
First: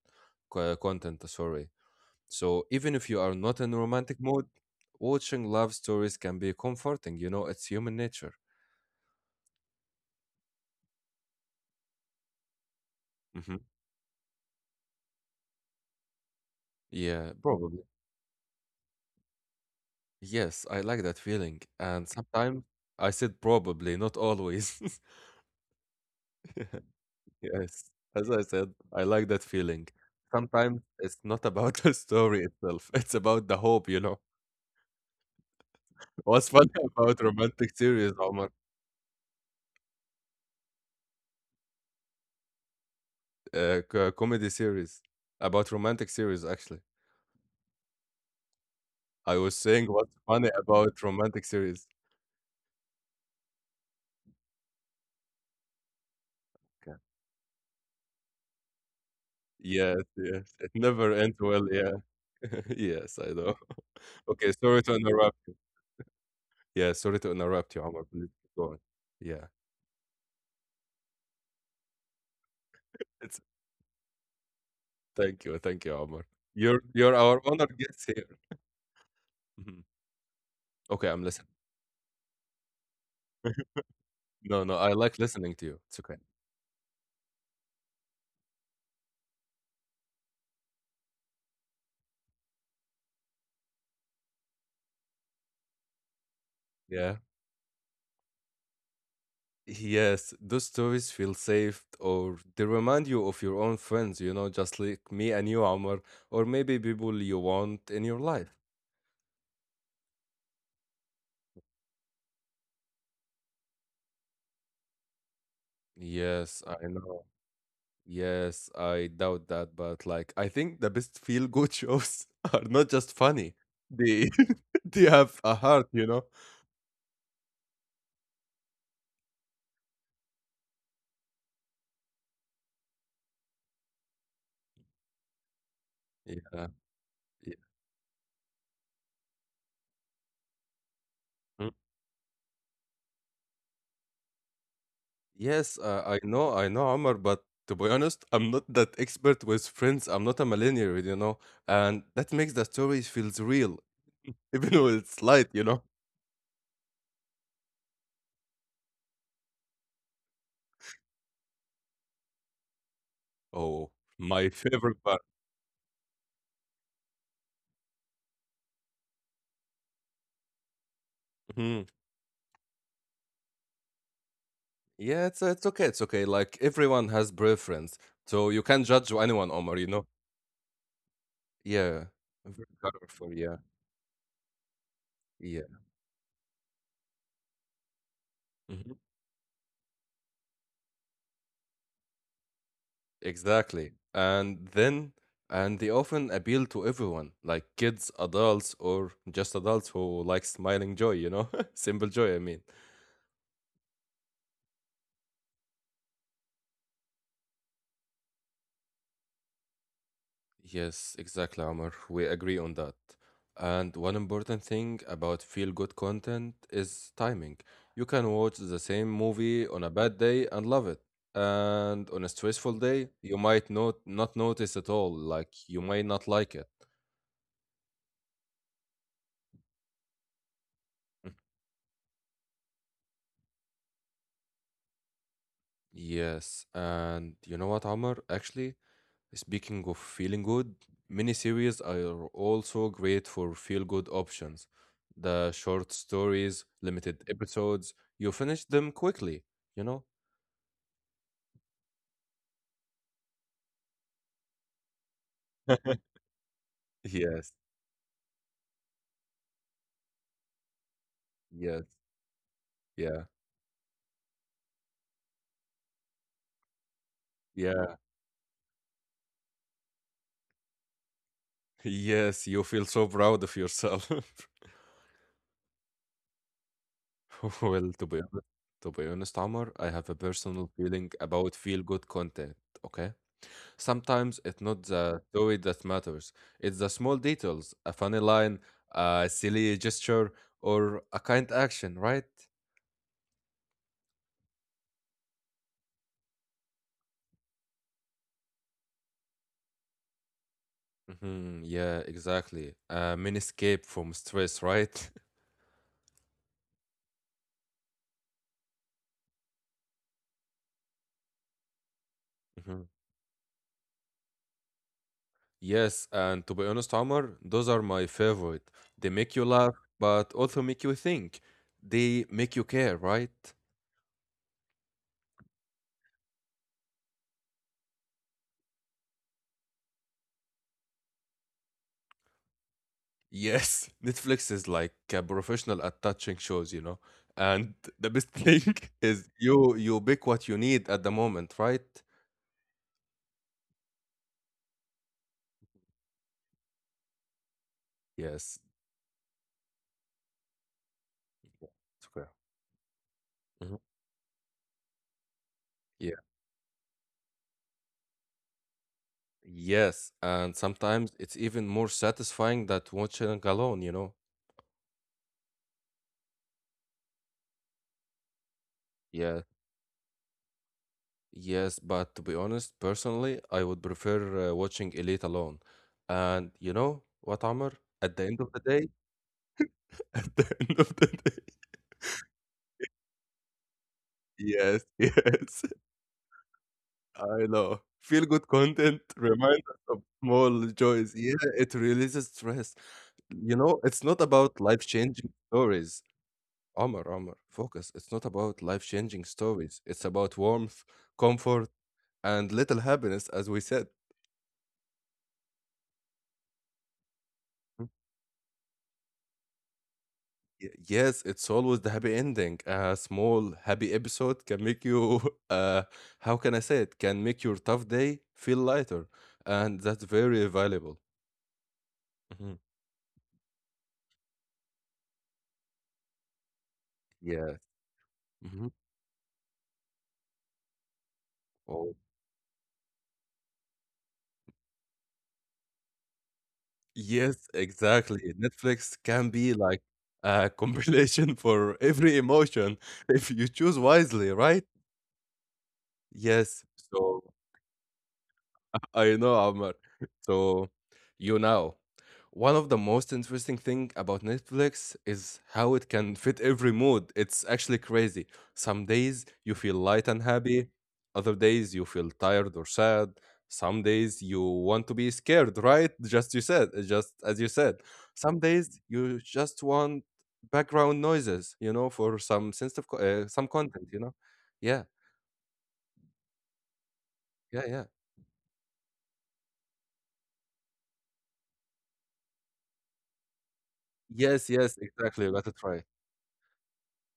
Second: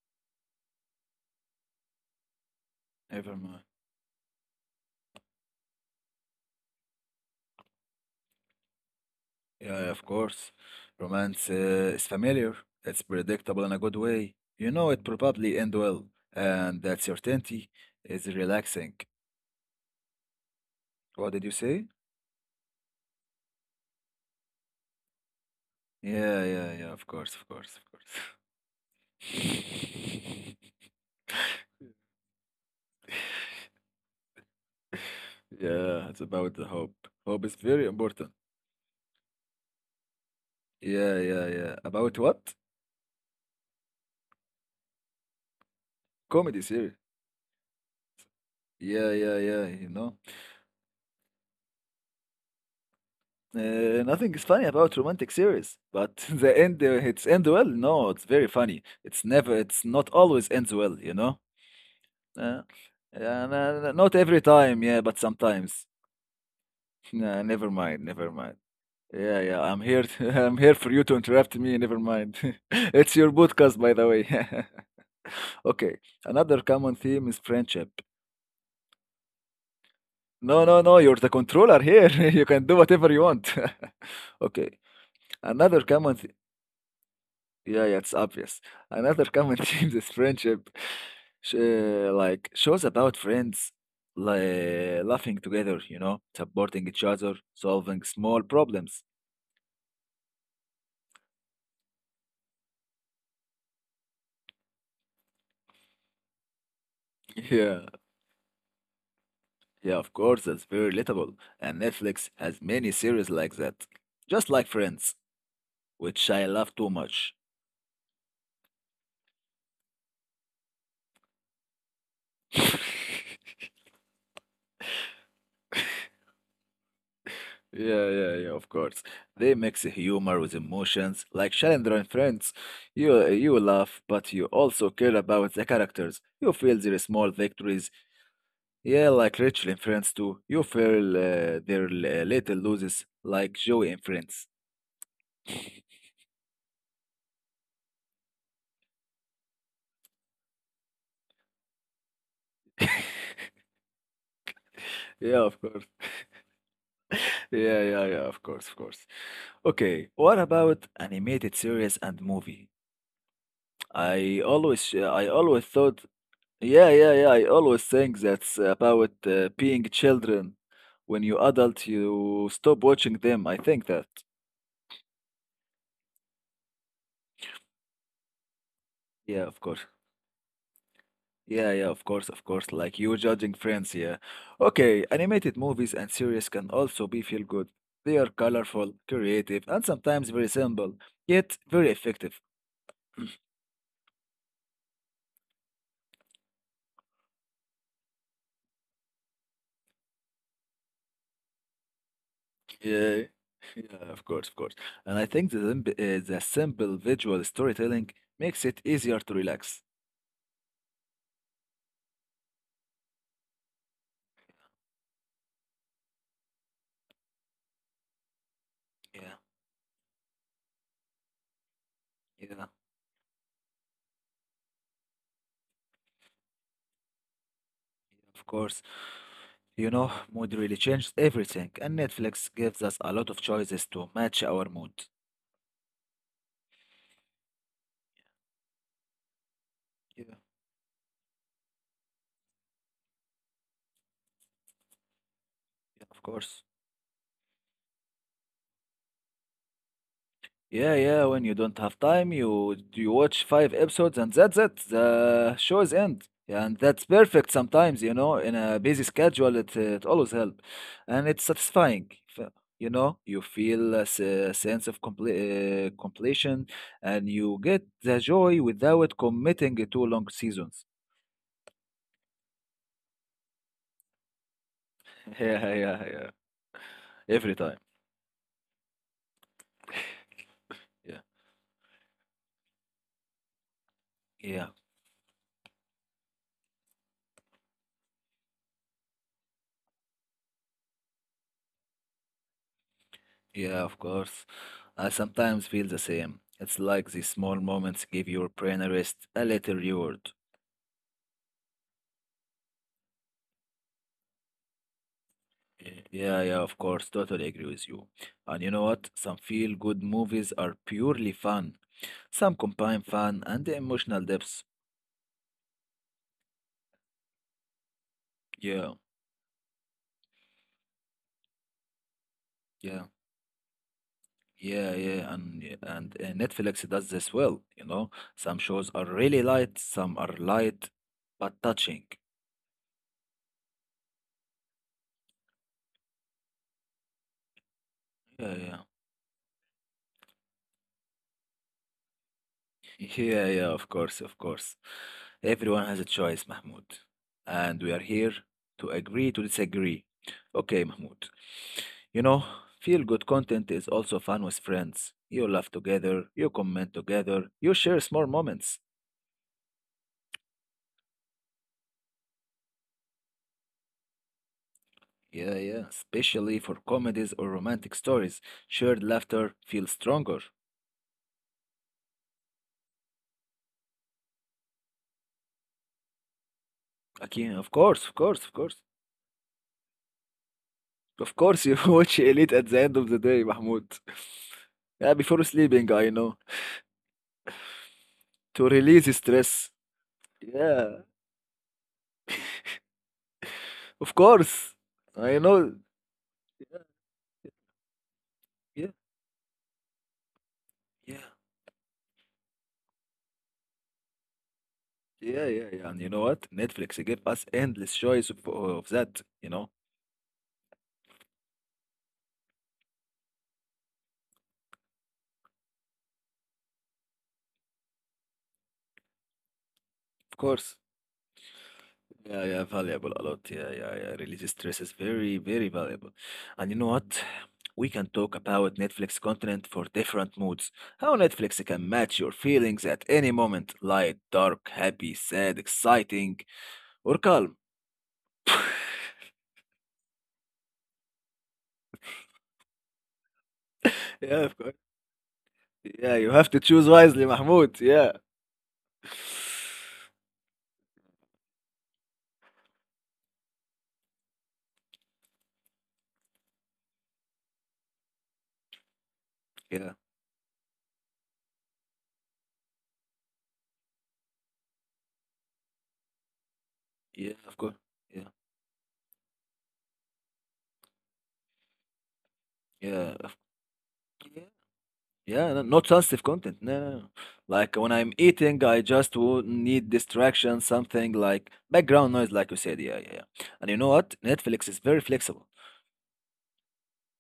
S1: co- content, sorry. So even if you are
S2: Never
S1: not
S2: mind.
S1: in romantic mood, watching love stories can be comforting, you know? It's human nature.
S2: Yeah, of course. Romance uh, is familiar, it's
S1: Hmm.
S2: predictable in a good way. You know it probably end well, and that
S1: Yeah,
S2: certainty
S1: probably.
S2: is relaxing.
S1: Yes, I like that
S2: What did you
S1: feeling.
S2: say?
S1: And sometimes I said probably, not always.
S2: Yeah, yeah,
S1: *laughs*
S2: yeah, of course, of course, of
S1: Yes.
S2: course.
S1: As I said, I like that feeling. Sometimes
S2: *laughs*
S1: it's not about *laughs* the story itself, it's about the hope, you know.
S2: Yeah, it's
S1: *laughs* What's
S2: about the
S1: funny
S2: hope.
S1: about
S2: Hope is
S1: romantic
S2: very
S1: series,
S2: important.
S1: Omar,
S2: Yeah, yeah, yeah. About what?
S1: uh, co- comedy series, about romantic series,
S2: Comedy
S1: actually.
S2: series. Yeah, yeah,
S1: I was
S2: yeah, you
S1: saying what's
S2: know.
S1: funny about romantic series.
S2: Uh, nothing is funny about romantic series, but *laughs* the end uh,
S1: Okay.
S2: it's end well. No, it's very funny. It's never, it's
S1: Yes,
S2: not always
S1: yes.
S2: ends
S1: It
S2: well, you
S1: never
S2: know.
S1: ends well, yeah.
S2: Uh,
S1: *laughs* Yes,
S2: and,
S1: I know.
S2: uh, not every
S1: Okay,
S2: time,
S1: sorry to
S2: yeah, but
S1: interrupt you.
S2: sometimes. *laughs*
S1: Yeah, sorry to
S2: Nah, never
S1: interrupt you,
S2: mind,
S1: Omar.
S2: never
S1: Please
S2: mind.
S1: go on.
S2: Yeah,
S1: Yeah.
S2: yeah, I'm here. *laughs* I'm here for you to interrupt me. Never mind. *laughs* It's your
S1: It's
S2: podcast, by the way. *laughs*
S1: Thank you, thank
S2: Okay,
S1: you, Omar.
S2: another
S1: You're
S2: common
S1: you're
S2: theme is
S1: our honored
S2: friendship.
S1: guest here. *laughs* Mhm.
S2: No, no, no,
S1: Okay,
S2: you're
S1: I'm
S2: the
S1: listening.
S2: controller here. *laughs* You can do whatever you want. *laughs*
S1: No,
S2: Okay,
S1: no, I like listening to
S2: another
S1: you. It's
S2: common
S1: okay.
S2: yeah, yeah, it's obvious. Another common *laughs* theme is friendship sh- uh, like shows about friends like laughing together, you know, supporting each
S1: Yeah.
S2: other, solving small problems.
S1: Yes, those stories feel safe or they remind you of your own friends, you know, just like me and you, Omar, or maybe people you
S2: Yeah,
S1: want in your life.
S2: yeah, of course, that's very relatable. And Netflix has many series like that, just like Friends, which I
S1: Yes,
S2: love
S1: I
S2: too
S1: know.
S2: much.
S1: Yes, I doubt that, but like I think the best feel good shows *laughs* are not just funny. They *laughs* they have a heart, you know?
S2: Yeah, yeah, yeah, of course. They mix humor with emotions, like Chandler and Friends. You you laugh, but you also care about the characters.
S1: Yeah.
S2: You
S1: Yeah.
S2: feel their small victories. Yeah, like Rachel in Friends too. You feel uh, their l- uh, little loses, like Joey in Friends.
S1: Yes, uh, I know, I know, Omar, but to be honest, I'm not that expert with friends. I'm not a millennial, you know, and that makes the story feels real, *laughs* even though it's
S2: Yeah,
S1: light,
S2: of
S1: you know.
S2: course. Yeah, yeah, yeah, of course, of course. Okay, what about animated series and movie?
S1: Oh,
S2: I
S1: my
S2: always,
S1: favorite
S2: uh,
S1: part.
S2: I always thought, yeah, yeah, yeah. I always think that's about uh, being children. When you
S1: Mhm.
S2: adult, you stop watching them. I think that.
S1: Yeah, it's it's okay, it's okay. Like everyone has preference, so you can't judge
S2: Yeah,
S1: anyone,
S2: of
S1: Omar,
S2: course.
S1: you know.
S2: Yeah, yeah, of
S1: Yeah,
S2: course, of course.
S1: very
S2: Like you
S1: colorful.
S2: judging
S1: Yeah,
S2: friends, yeah. Okay, animated
S1: yeah.
S2: movies and series can also be feel good. They are colorful,
S1: Mhm.
S2: creative, and sometimes very simple, yet very effective.
S1: Exactly. And then, and they often appeal to everyone, like kids, adults, or just adults who like smiling joy, you know? *laughs* Simple joy, I mean.
S2: Yeah, *laughs* yeah, of course, of course. And I think the, simp- uh, the simple visual storytelling makes it easier to relax.
S1: Yes, exactly, Amr. We agree on that. And one important thing about feel good content is timing. You can watch the same
S2: Yeah,
S1: movie on a bad day and love it. And on a
S2: yeah,
S1: stressful day, you might not not notice at all, like you might not like it.
S2: of course. You know, mood really changes everything, and Netflix gives us a lot of choices to match our mood.
S1: Yes, and you know what, Amr? Actually, speaking of
S2: Yeah,
S1: feeling good, miniseries are also great for feel good options. The short
S2: yeah, of course.
S1: stories, limited episodes, you finish them quickly, you know?
S2: Yeah, yeah. When you don't have time, you you watch five episodes and that's it. The show is end. Yeah, and that's perfect
S1: Yes,
S2: sometimes, you know, in a busy schedule, it, it always helps. And it's
S1: yes,
S2: satisfying. f- You know,
S1: yeah,
S2: you feel a se- sense of comple- uh, completion and you get
S1: yeah. *laughs*
S2: the joy without committing to long seasons.
S1: Yes, you feel so proud of yourself. *laughs*
S2: *laughs* Yeah, yeah, yeah. Every
S1: *laughs*
S2: time.
S1: Well, to be honest, to be honest, Amar, I have a personal feeling
S2: Yeah.
S1: about feel good content, okay? Sometimes it's
S2: Yeah,
S1: not the toy that matters, it's the small details, a funny line, a silly gesture, or a kind action, right?
S2: yeah, of course. I sometimes feel the same. It's like these small moments give your brain a rest, a little reward.
S1: Hmm. Yeah, exactly. A mini escape from stress, right? *laughs*
S2: Y- Yeah, yeah, of course, totally agree with you. And you know what? Some feel-good movies are purely fun. Some
S1: Mhm.
S2: combine fun and the emotional depths.
S1: Yes, and to be honest, Omar, those are my favorite.
S2: Yeah,
S1: They make you laugh, but also make you think. They make you care,
S2: yeah,
S1: right?
S2: yeah, yeah. And y- and uh, Netflix does this well. You know, some shows are really light, some are light but touching.
S1: Yes, *laughs* Netflix is like a professional at touching shows, you know. And *laughs* the best
S2: Yeah,
S1: thing
S2: yeah.
S1: *laughs* is you you pick what you need at the moment, right?
S2: Yeah, yeah, of course, of course. Everyone has a choice, Mahmoud. And we are here
S1: Yes.
S2: to agree to disagree. Okay, Mahmoud.
S1: Yeah, it's
S2: You
S1: fair.
S2: know, feel good content
S1: Mhm.
S2: is also fun with friends. You laugh
S1: Yeah.
S2: together, you comment together, you share small moments.
S1: Yes, and sometimes it's even more satisfying than watching alone, you know.
S2: Yeah, yeah, especially for comedies or romantic stories. Shared
S1: Yeah.
S2: laughter feels stronger.
S1: Yes, but to be honest, personally, I would prefer uh, watching Elite alone. And you know what,
S2: Again, of
S1: Amr?
S2: course, of
S1: At the end
S2: course, of
S1: of the
S2: course.
S1: day, *laughs* at the end of the
S2: Of
S1: day,
S2: course, you *laughs* watch Elite at the end of the day, Mahmoud. *laughs*
S1: *laughs* yes,
S2: Yeah, before
S1: yes.
S2: sleeping, I know.
S1: I know. Feel good
S2: To
S1: content
S2: release
S1: *laughs* reminds
S2: stress.
S1: us of small
S2: Yeah,
S1: joys. Yeah, it releases stress. You know, it's
S2: of
S1: not about
S2: course.
S1: life-changing
S2: I know.
S1: stories.
S2: Yeah,
S1: Omar, Omar, focus. It's not about
S2: yeah,
S1: life-changing stories. It's about warmth,
S2: yeah,
S1: comfort, and little happiness, as we said.
S2: yeah, yeah. Yeah. And you know what? Netflix gave us
S1: Mm.
S2: endless choice of, of that. You know,
S1: Y- yes, it's always the happy ending. A small happy episode can make you, *laughs* uh, how can I say it? Can make your tough day feel lighter, and that's
S2: of
S1: very
S2: course.
S1: valuable.
S2: Yeah,
S1: Mhm.
S2: yeah, valuable a lot. Yeah, yeah, yeah. Release stress is very, very valuable. And you know what?
S1: Yeah.
S2: We can talk
S1: Mhm.
S2: about Netflix content for different moods. How Netflix can match your feelings at any moment, light, dark, happy, sad, exciting, or
S1: Yes,
S2: calm.
S1: exactly. Netflix can be like a *laughs* compilation for every emotion if you choose wisely,
S2: Yeah, of
S1: right?
S2: course. Yeah, you have to
S1: Yes.
S2: choose
S1: So
S2: wisely, Mahmoud. Yeah.
S1: I
S2: *sighs*
S1: know, Amr. So, you know, one of the most interesting thing about Netflix is how it can fit every mood. It's actually crazy. Some days you feel
S2: Yeah,
S1: light and happy, other days you feel tired or sad. Some days you want to be scared, right? Just you said, uh, just
S2: yeah,
S1: as you
S2: of course.
S1: said.
S2: Yeah,
S1: Some days you just want background noises, you know, for some sense of co-
S2: yeah,
S1: uh,
S2: of-
S1: some content, you know.
S2: yeah,
S1: Yeah,
S2: yeah. No, not sensitive content. No, no, no.
S1: yeah,
S2: Like
S1: yeah.
S2: when I'm eating, I just wo- need distraction, something like background noise, like you said. Yeah, yeah, yeah. And you know what?
S1: Yes,
S2: Netflix is
S1: yes,
S2: very
S1: exactly. You
S2: flexible.
S1: got it right.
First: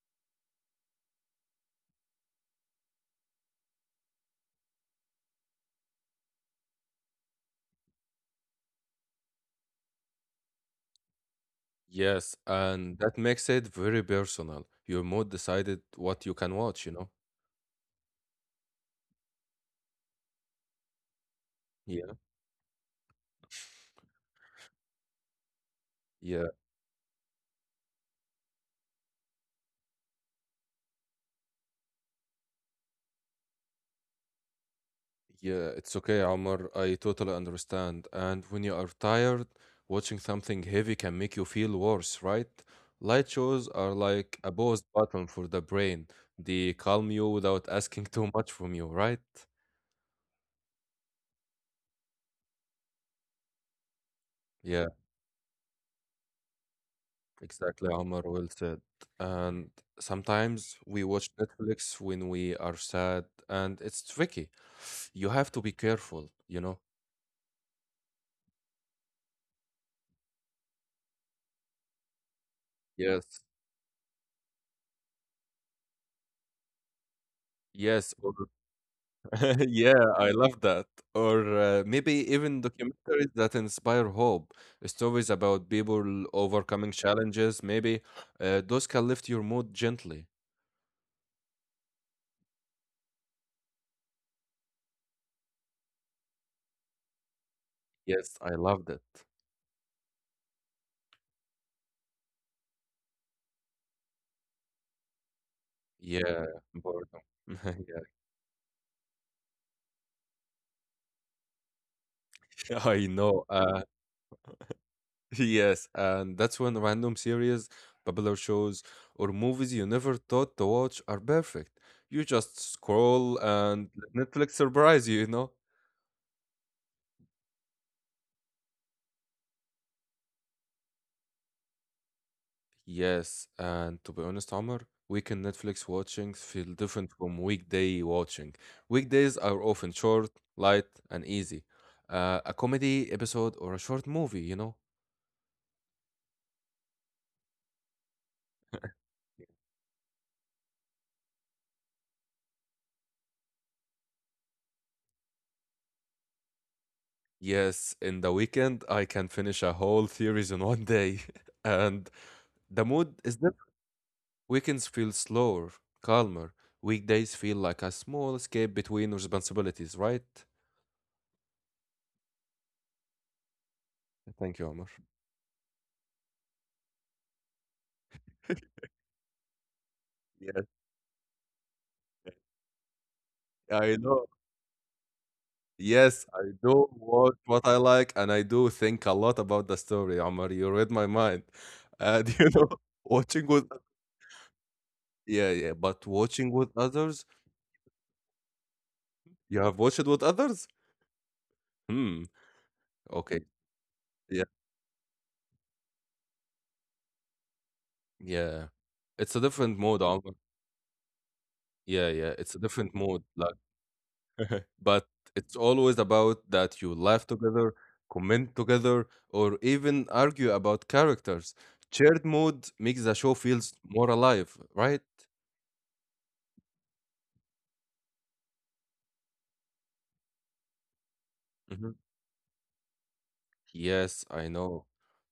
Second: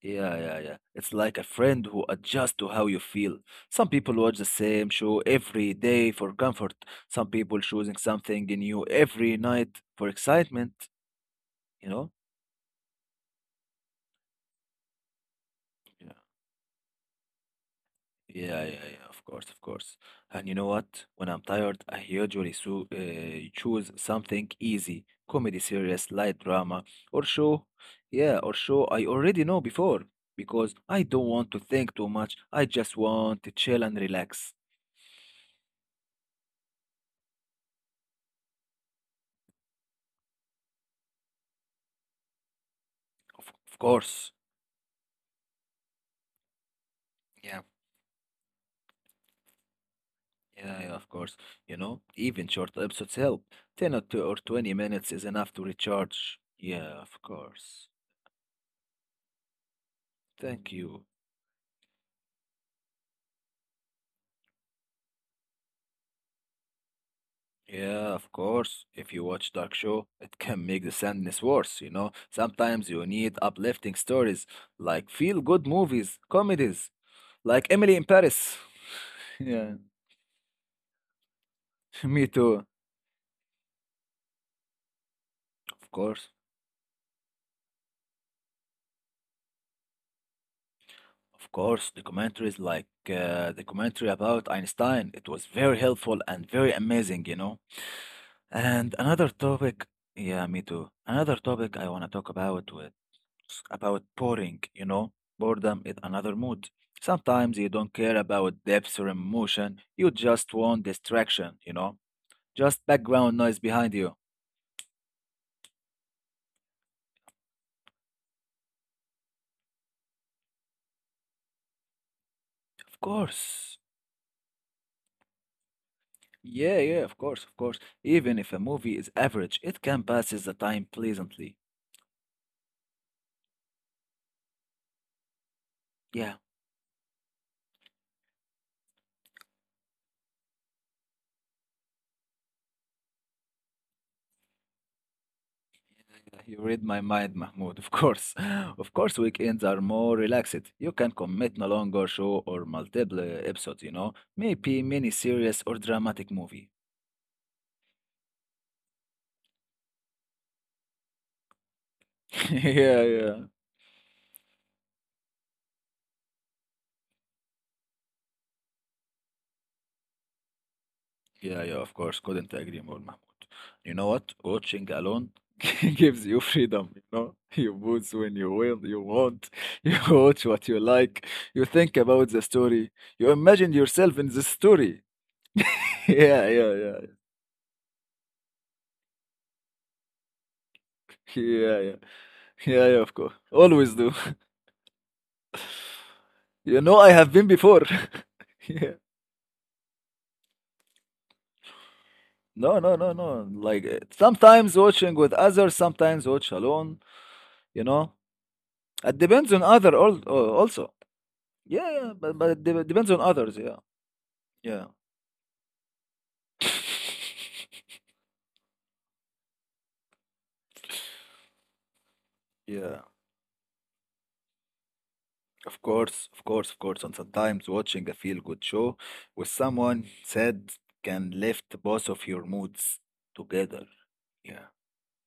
S2: Yeah, yeah, yeah. It's like a friend who adjusts to how you feel. Some people watch the same show every day for comfort. Some people choosing something new every night for excitement. You know?
S1: Yes, and that makes it very personal. Your mood decided
S2: Yeah.
S1: what you can watch, you know?
S2: Yeah, yeah, yeah, of course, of course. And you know what? When I'm tired, I
S1: Yeah.
S2: usually so, uh, choose something easy, comedy series, light
S1: Yeah,
S2: drama, or show. Yeah, or show I already know before because I don't want to think too much. I just want to chill and relax.
S1: yeah, it's okay, Omar. I totally understand. And when you are tired, watching something heavy can make you feel worse, right? Light
S2: Of,
S1: shows
S2: of
S1: are
S2: course.
S1: like a pause button for the brain. They calm you
S2: Yeah.
S1: without asking too much from you, right?
S2: Yeah, yeah, of course. You know, even short episodes help. ten or, two or twenty
S1: Yeah.
S2: minutes is enough to recharge. Yeah, of
S1: Exactly,
S2: course.
S1: Omar, well said. And
S2: Thank
S1: sometimes we
S2: you.
S1: watch Netflix when we are sad, and it's tricky. You have to be careful, you know?
S2: Yeah, of course. If you watch dark show, it *laughs* can make the sadness worse, you know. Sometimes you
S1: Yes,
S2: need uplifting stories like feel good movies, comedies, like Emily in
S1: yes. Or,
S2: Paris. *laughs*
S1: *laughs*
S2: Yeah,
S1: yeah, I love that. Or uh,
S2: *laughs*
S1: maybe
S2: me
S1: even
S2: too.
S1: documentaries that inspire hope, stories about
S2: Of
S1: people
S2: course.
S1: overcoming challenges, maybe uh, those can lift your mood gently.
S2: Of course, documentaries like uh, the commentary about Einstein, it was very helpful and very amazing, you know.
S1: Yes, I loved
S2: And
S1: it.
S2: another topic, yeah, me too. Another topic I want to talk about about boring, you know? Boredom is another
S1: Yeah,
S2: mood.
S1: boredom.
S2: Sometimes you don't
S1: *laughs*
S2: care about depth or emotion, you just want distraction, you know?
S1: Yeah, *laughs*
S2: Just
S1: I
S2: background
S1: know.
S2: noise
S1: Uh,
S2: behind you.
S1: *laughs* yes, and that's when random series, popular shows, or movies you never thought to watch are perfect. You just
S2: Of
S1: scroll
S2: course.
S1: and let Netflix surprise you, you know?
S2: Yeah, yeah, of course, of course. Even if a movie is average, it can pass the time pleasantly.
S1: Yes, and to be honest, Omar, weekend Netflix watchings
S2: Yeah,
S1: feel different from weekday watching. Weekdays are often short, light, and easy. Uh, a comedy episode or a short movie, you know?
S2: *laughs* you read my mind, Mahmoud, of course. *laughs* Of course, weekends are more relaxed. You can commit a longer show or multiple episodes, you know? Maybe mini series or dramatic movie.
S1: Yes, in the weekend, I can finish a whole series in one day. *laughs* And
S2: *laughs*
S1: the
S2: Yeah,
S1: mood is
S2: yeah.
S1: different. Weekends feel slower, calmer. Weekdays feel like a small escape between responsibilities, right?
S2: Yeah, yeah, of course. Couldn't agree more, Mahmoud. You know what?
S1: Thank you, Omar.
S2: Watching alone *laughs* gives you freedom, you know? You boots when you
S1: *laughs*
S2: will, you want, *laughs* you watch
S1: Yes,
S2: what you like, you think about the story, you imagine
S1: I
S2: yourself
S1: know.
S2: in the story. *laughs*
S1: Yes, I
S2: Yeah, yeah,
S1: do
S2: yeah.
S1: watch what I like, and I do think a lot about the story, Omar. You read my mind.
S2: Yeah,
S1: *laughs*
S2: yeah.
S1: And you know,
S2: Yeah,
S1: *laughs*
S2: yeah, of course.
S1: watching with
S2: Always do. *laughs*
S1: yeah, yeah, but watching with
S2: You know, I
S1: others,
S2: have been before. *laughs* Yeah.
S1: you have watched with others? Hmm.
S2: No, no, no,
S1: Okay.
S2: no. Like uh,
S1: Yeah.
S2: sometimes watching with others, sometimes watch alone, you know?
S1: Yeah.
S2: It
S1: It's a
S2: depends on
S1: different
S2: other
S1: mode,
S2: al-
S1: Omar.
S2: uh, also. Yeah,
S1: Yeah,
S2: yeah,
S1: yeah.
S2: but,
S1: It's
S2: but
S1: a
S2: it de-
S1: different
S2: depends
S1: mode.
S2: on others, yeah. Yeah,
S1: But it's always about that you laugh together, comment together, or even argue about characters. Shared mood makes
S2: yeah,
S1: the show feels more alive, right?
S2: of course, of course, of course. And sometimes watching a feel-good show with someone sad can lift
S1: Mhm.
S2: both of your moods together.
S1: Yes, I
S2: Yeah,
S1: know.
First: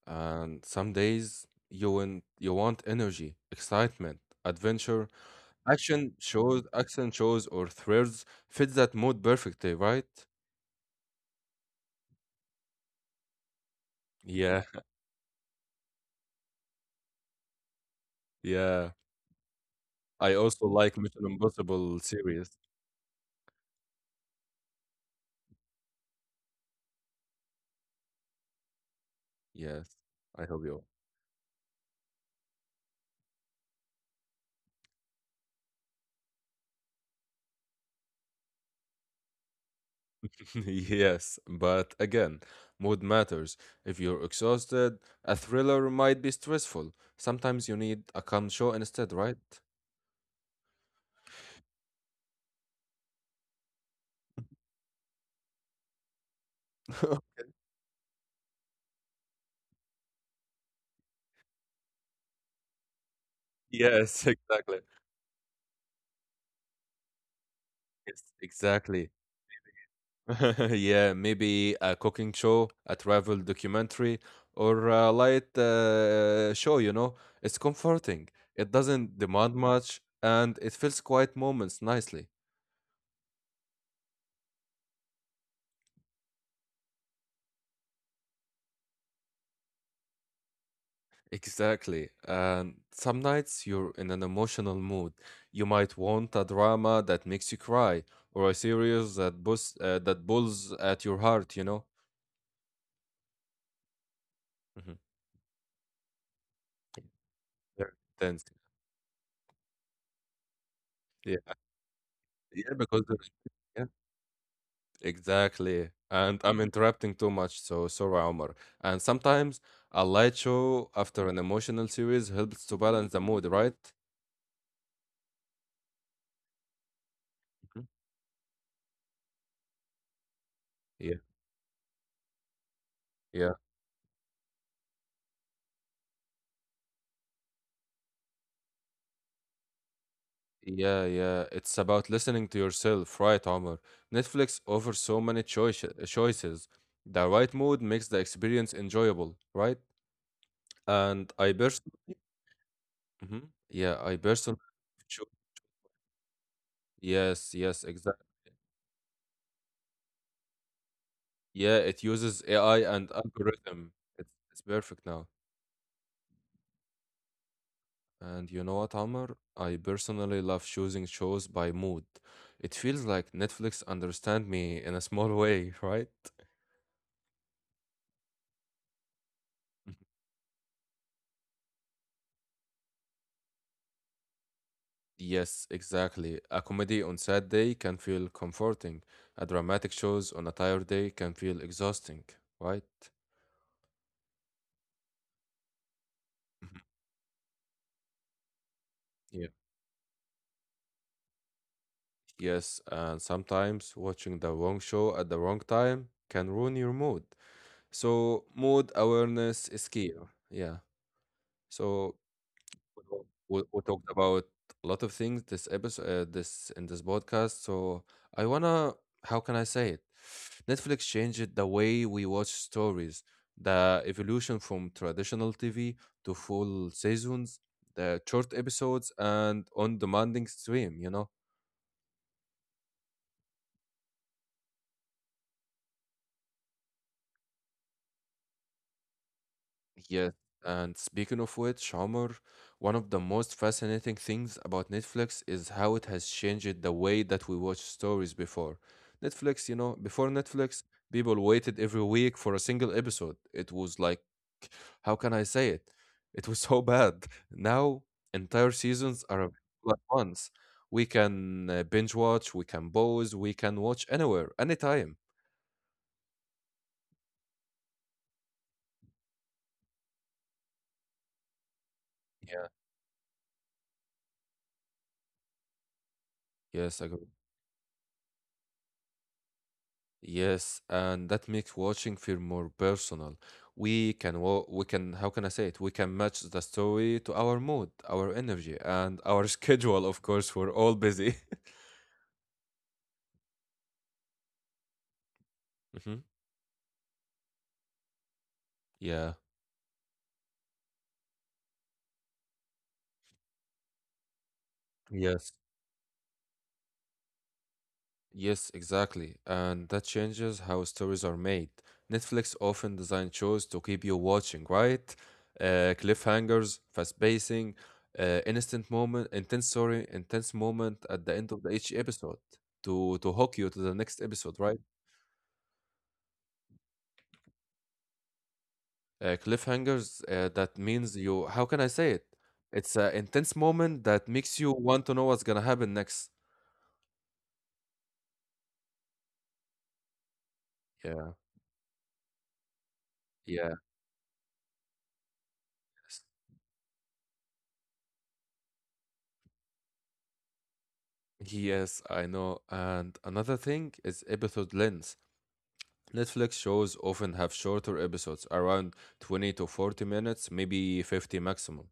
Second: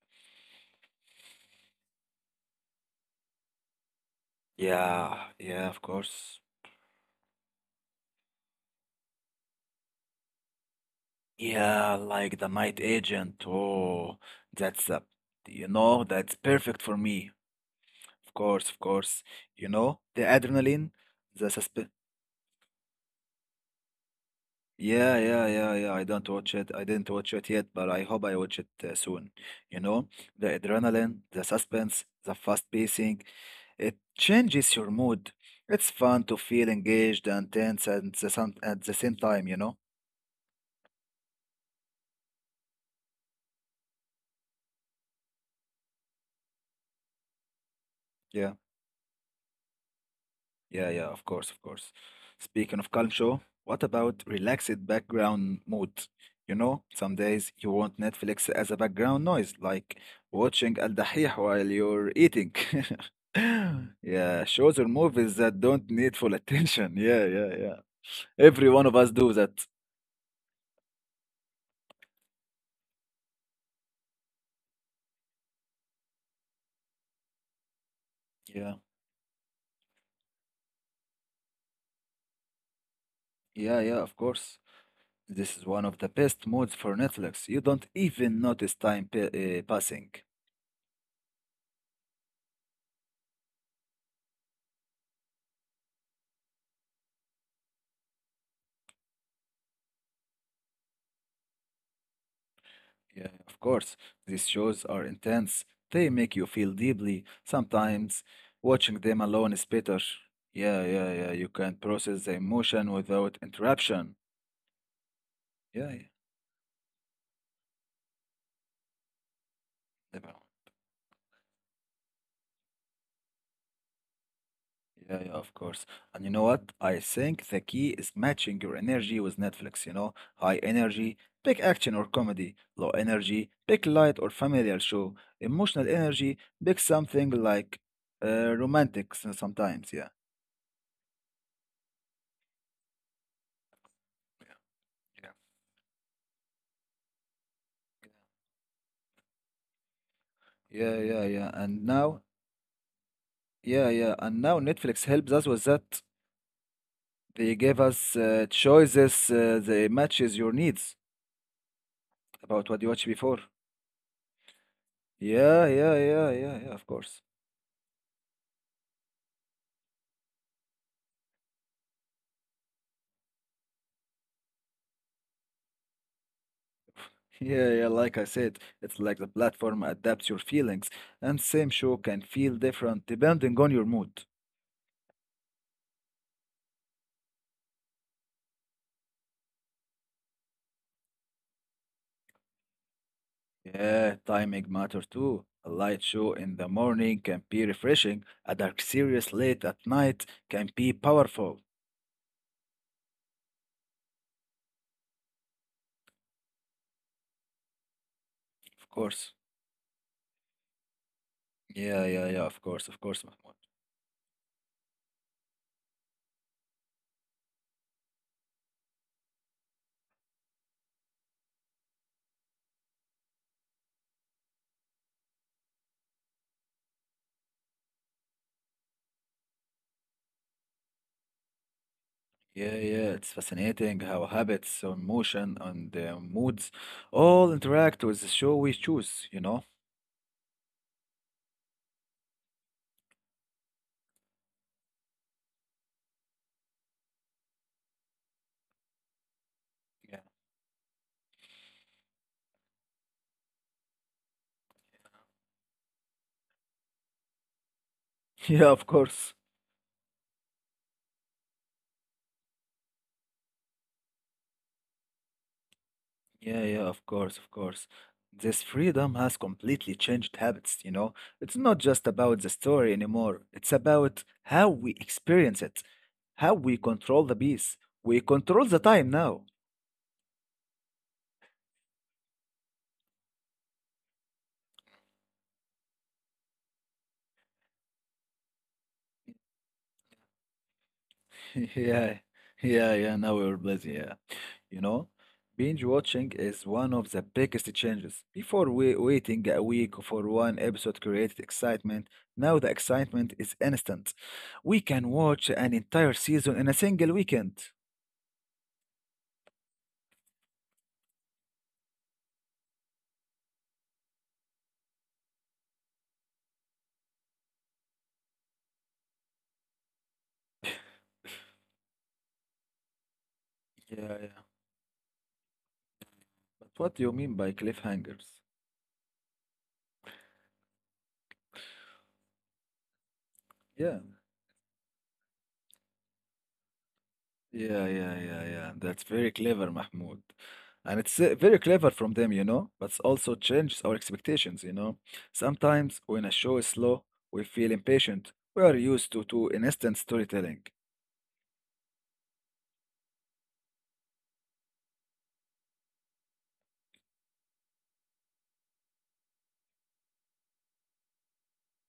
S1: And some days you want you want energy, excitement, adventure,
S2: yeah, yeah, of
S1: action
S2: course.
S1: shows, action shows or thrills fit that mood perfectly, right?
S2: Yeah, like The Night Agent. Oh,
S1: Yeah,
S2: that's
S1: *laughs*
S2: a, you know, that's perfect for me. Of course, of
S1: yeah.
S2: course. You know, the
S1: I also
S2: adrenaline,
S1: like Mission
S2: the susp
S1: Impossible series.
S2: yeah, yeah, yeah, yeah. I don't watch it. I didn't watch it yet, but I hope I watch it uh, soon. You
S1: Yes,
S2: know,
S1: I
S2: the
S1: hope you.
S2: adrenaline, the suspense, the fast pacing, it changes your mood. It's fun to feel engaged and tense at the, some, at the same time, you know?
S1: *laughs* Yes, but again, mood matters. If you're exhausted, a thriller might be stressful. Sometimes you need a calm
S2: Yeah.
S1: show instead, right?
S2: Yeah, yeah, of course, of course. Speaking of culture, what about relaxed background mode? You know, some
S1: *laughs*
S2: days you want Netflix as a background noise, like watching Al Dahih while you're eating. *laughs*
S1: Yes,
S2: Yeah,
S1: exactly.
S2: shows or movies that don't need full attention. *laughs* Yeah, yeah, yeah.
S1: Yes,
S2: Every one of
S1: exactly.
S2: us do that.
S1: *laughs* Yeah, maybe a cooking show, a travel documentary, or a light uh, show, you know. It's comforting. It
S2: Yeah,
S1: doesn't demand much, and it fills quiet moments nicely.
S2: yeah, yeah, of course. This is one of the best modes for Netflix. You don't even notice time pa uh, passing.
S1: Exactly. And some nights you're in an emotional mood. You might want a drama that makes you cry or a series that bus uh, that pulls at your heart, you know?
S2: Yeah, of course. These
S1: Hmm.
S2: shows are intense. They make you feel deeply.
S1: Very intense.
S2: Sometimes watching them alone is better. Yeah, yeah,
S1: Yeah.
S2: yeah. You can process the
S1: Yeah,
S2: emotion
S1: because there's,
S2: without
S1: yeah,
S2: interruption.
S1: exactly.
S2: Yeah, yeah.
S1: And I'm interrupting too much, so sorry, Omar. And sometimes a light
S2: Definitely.
S1: show after an emotional series helps to balance the mood, right?
S2: Yeah, yeah, of course. And you know what? I think the
S1: Mhm.
S2: key is matching your energy with Netflix, you know? High
S1: Yeah.
S2: energy, pick action or comedy. Low energy,
S1: Yeah.
S2: pick light or familiar show. Emotional energy, pick something like uh, romantic s- sometimes, yeah.
S1: Yeah, yeah. It's about listening to yourself, right, Omar? Netflix offers so many choice choices. The right mood makes the experience enjoyable, right?
S2: Yeah, yeah, yeah.
S1: And
S2: Yeah.
S1: I
S2: And
S1: personally,
S2: now.
S1: Mhm.
S2: Yeah,
S1: yeah, I
S2: yeah. And
S1: personally,
S2: now Netflix
S1: cho-
S2: helps us with that.
S1: yes,
S2: They gave
S1: yes,
S2: us
S1: exactly.
S2: uh, choices uh, that matches your needs
S1: Yeah, it uses
S2: about
S1: A I
S2: what you watched
S1: and
S2: before.
S1: algorithm. It's, it's perfect now.
S2: Yeah, yeah, yeah, yeah, yeah, of course. *laughs*
S1: And you know what, Omar? I personally love choosing shows by mood. It feels like Netflix understand me in a small way, *laughs* right?
S2: Yeah, yeah, like I said, it's like the platform adapts your feelings, and same show can feel different depending on your mood.
S1: Yes, exactly. A comedy on sad day can feel comforting. A dramatic shows on a tired day can feel exhausting, right?
S2: Yeah, timing matter too. A light show in the
S1: Mhm.
S2: morning can be refreshing. A dark series
S1: Yeah.
S2: late at night can be powerful.
S1: Yes, and sometimes watching the wrong show at the wrong time can ruin your mood. So mood
S2: Of course.
S1: awareness is key. Yeah.
S2: Yeah,
S1: So
S2: yeah, yeah, of course, of
S1: Well,
S2: course, Mahmoud.
S1: we, we talked about a lot of things this episode, uh, this in this podcast, so I wanna, how can I say it? Netflix changed the way we watch stories, the evolution from traditional TV to full seasons, the short episodes and on demanding stream, you know.
S2: Yeah, yeah, it's fascinating how habits, or emotion, and uh, moods all interact with the show we choose, you know?
S1: Yes, and speaking of which, Omar, one of the most fascinating things about Netflix is how it has changed the way that we watch stories before. Netflix, you know, before
S2: Yeah.
S1: Netflix, people waited every week for a single episode. It was like, how can I say it? It was *laughs* so bad. Now, entire
S2: *laughs* Yeah, of
S1: seasons are
S2: course.
S1: available at once. We can uh, binge watch, we can pause, we can watch anywhere, anytime.
S2: Yeah, yeah, of course, of course. This freedom has completely changed habits, you know? It's not just
S1: Yeah.
S2: about the story anymore, it's about how we experience it, how we
S1: Yes, I
S2: control the piece. We control the time now.
S1: Yes, and that makes watching feel more personal. We can wa- we can, how can I say it? We can match the story to our mood, our energy, and our *laughs* schedule, of course, we're all busy.
S2: *laughs* Yeah, yeah, yeah. Now we're busy. Yeah, you know, binge
S1: *laughs* Hmm.
S2: watching is one of the biggest changes. Before we
S1: Yeah.
S2: waiting a week for one episode created excitement. Now the excitement is instant. We can
S1: Yes.
S2: watch an entire season in a single weekend.
S1: Yes, exactly. And that changes how stories are made. Netflix often design shows to keep you watching, right? Uh, cliffhangers, fast pacing, uh, instant moment, intense story, intense moment at the end of the each episode to to hook you to the
S2: Yeah,
S1: next
S2: yeah.
S1: episode, right?
S2: But what do you mean by cliffhangers?
S1: Uh, cliffhangers, uh, that means you, how can I say it? It's an intense
S2: Yeah.
S1: moment that makes you want to know what's gonna happen next.
S2: Yeah, yeah, yeah, yeah. That's very clever, Mahmoud. And it's
S1: Yeah,
S2: uh, very clever from them, you know, but it also
S1: yeah.
S2: changes our expectations, you know. Sometimes when a show is slow, we feel impatient. We are used to, to instant storytelling.
S1: Yes, I know, and another thing is episode length. Netflix shows often have shorter episodes around twenty to forty minutes, maybe fifty maximum.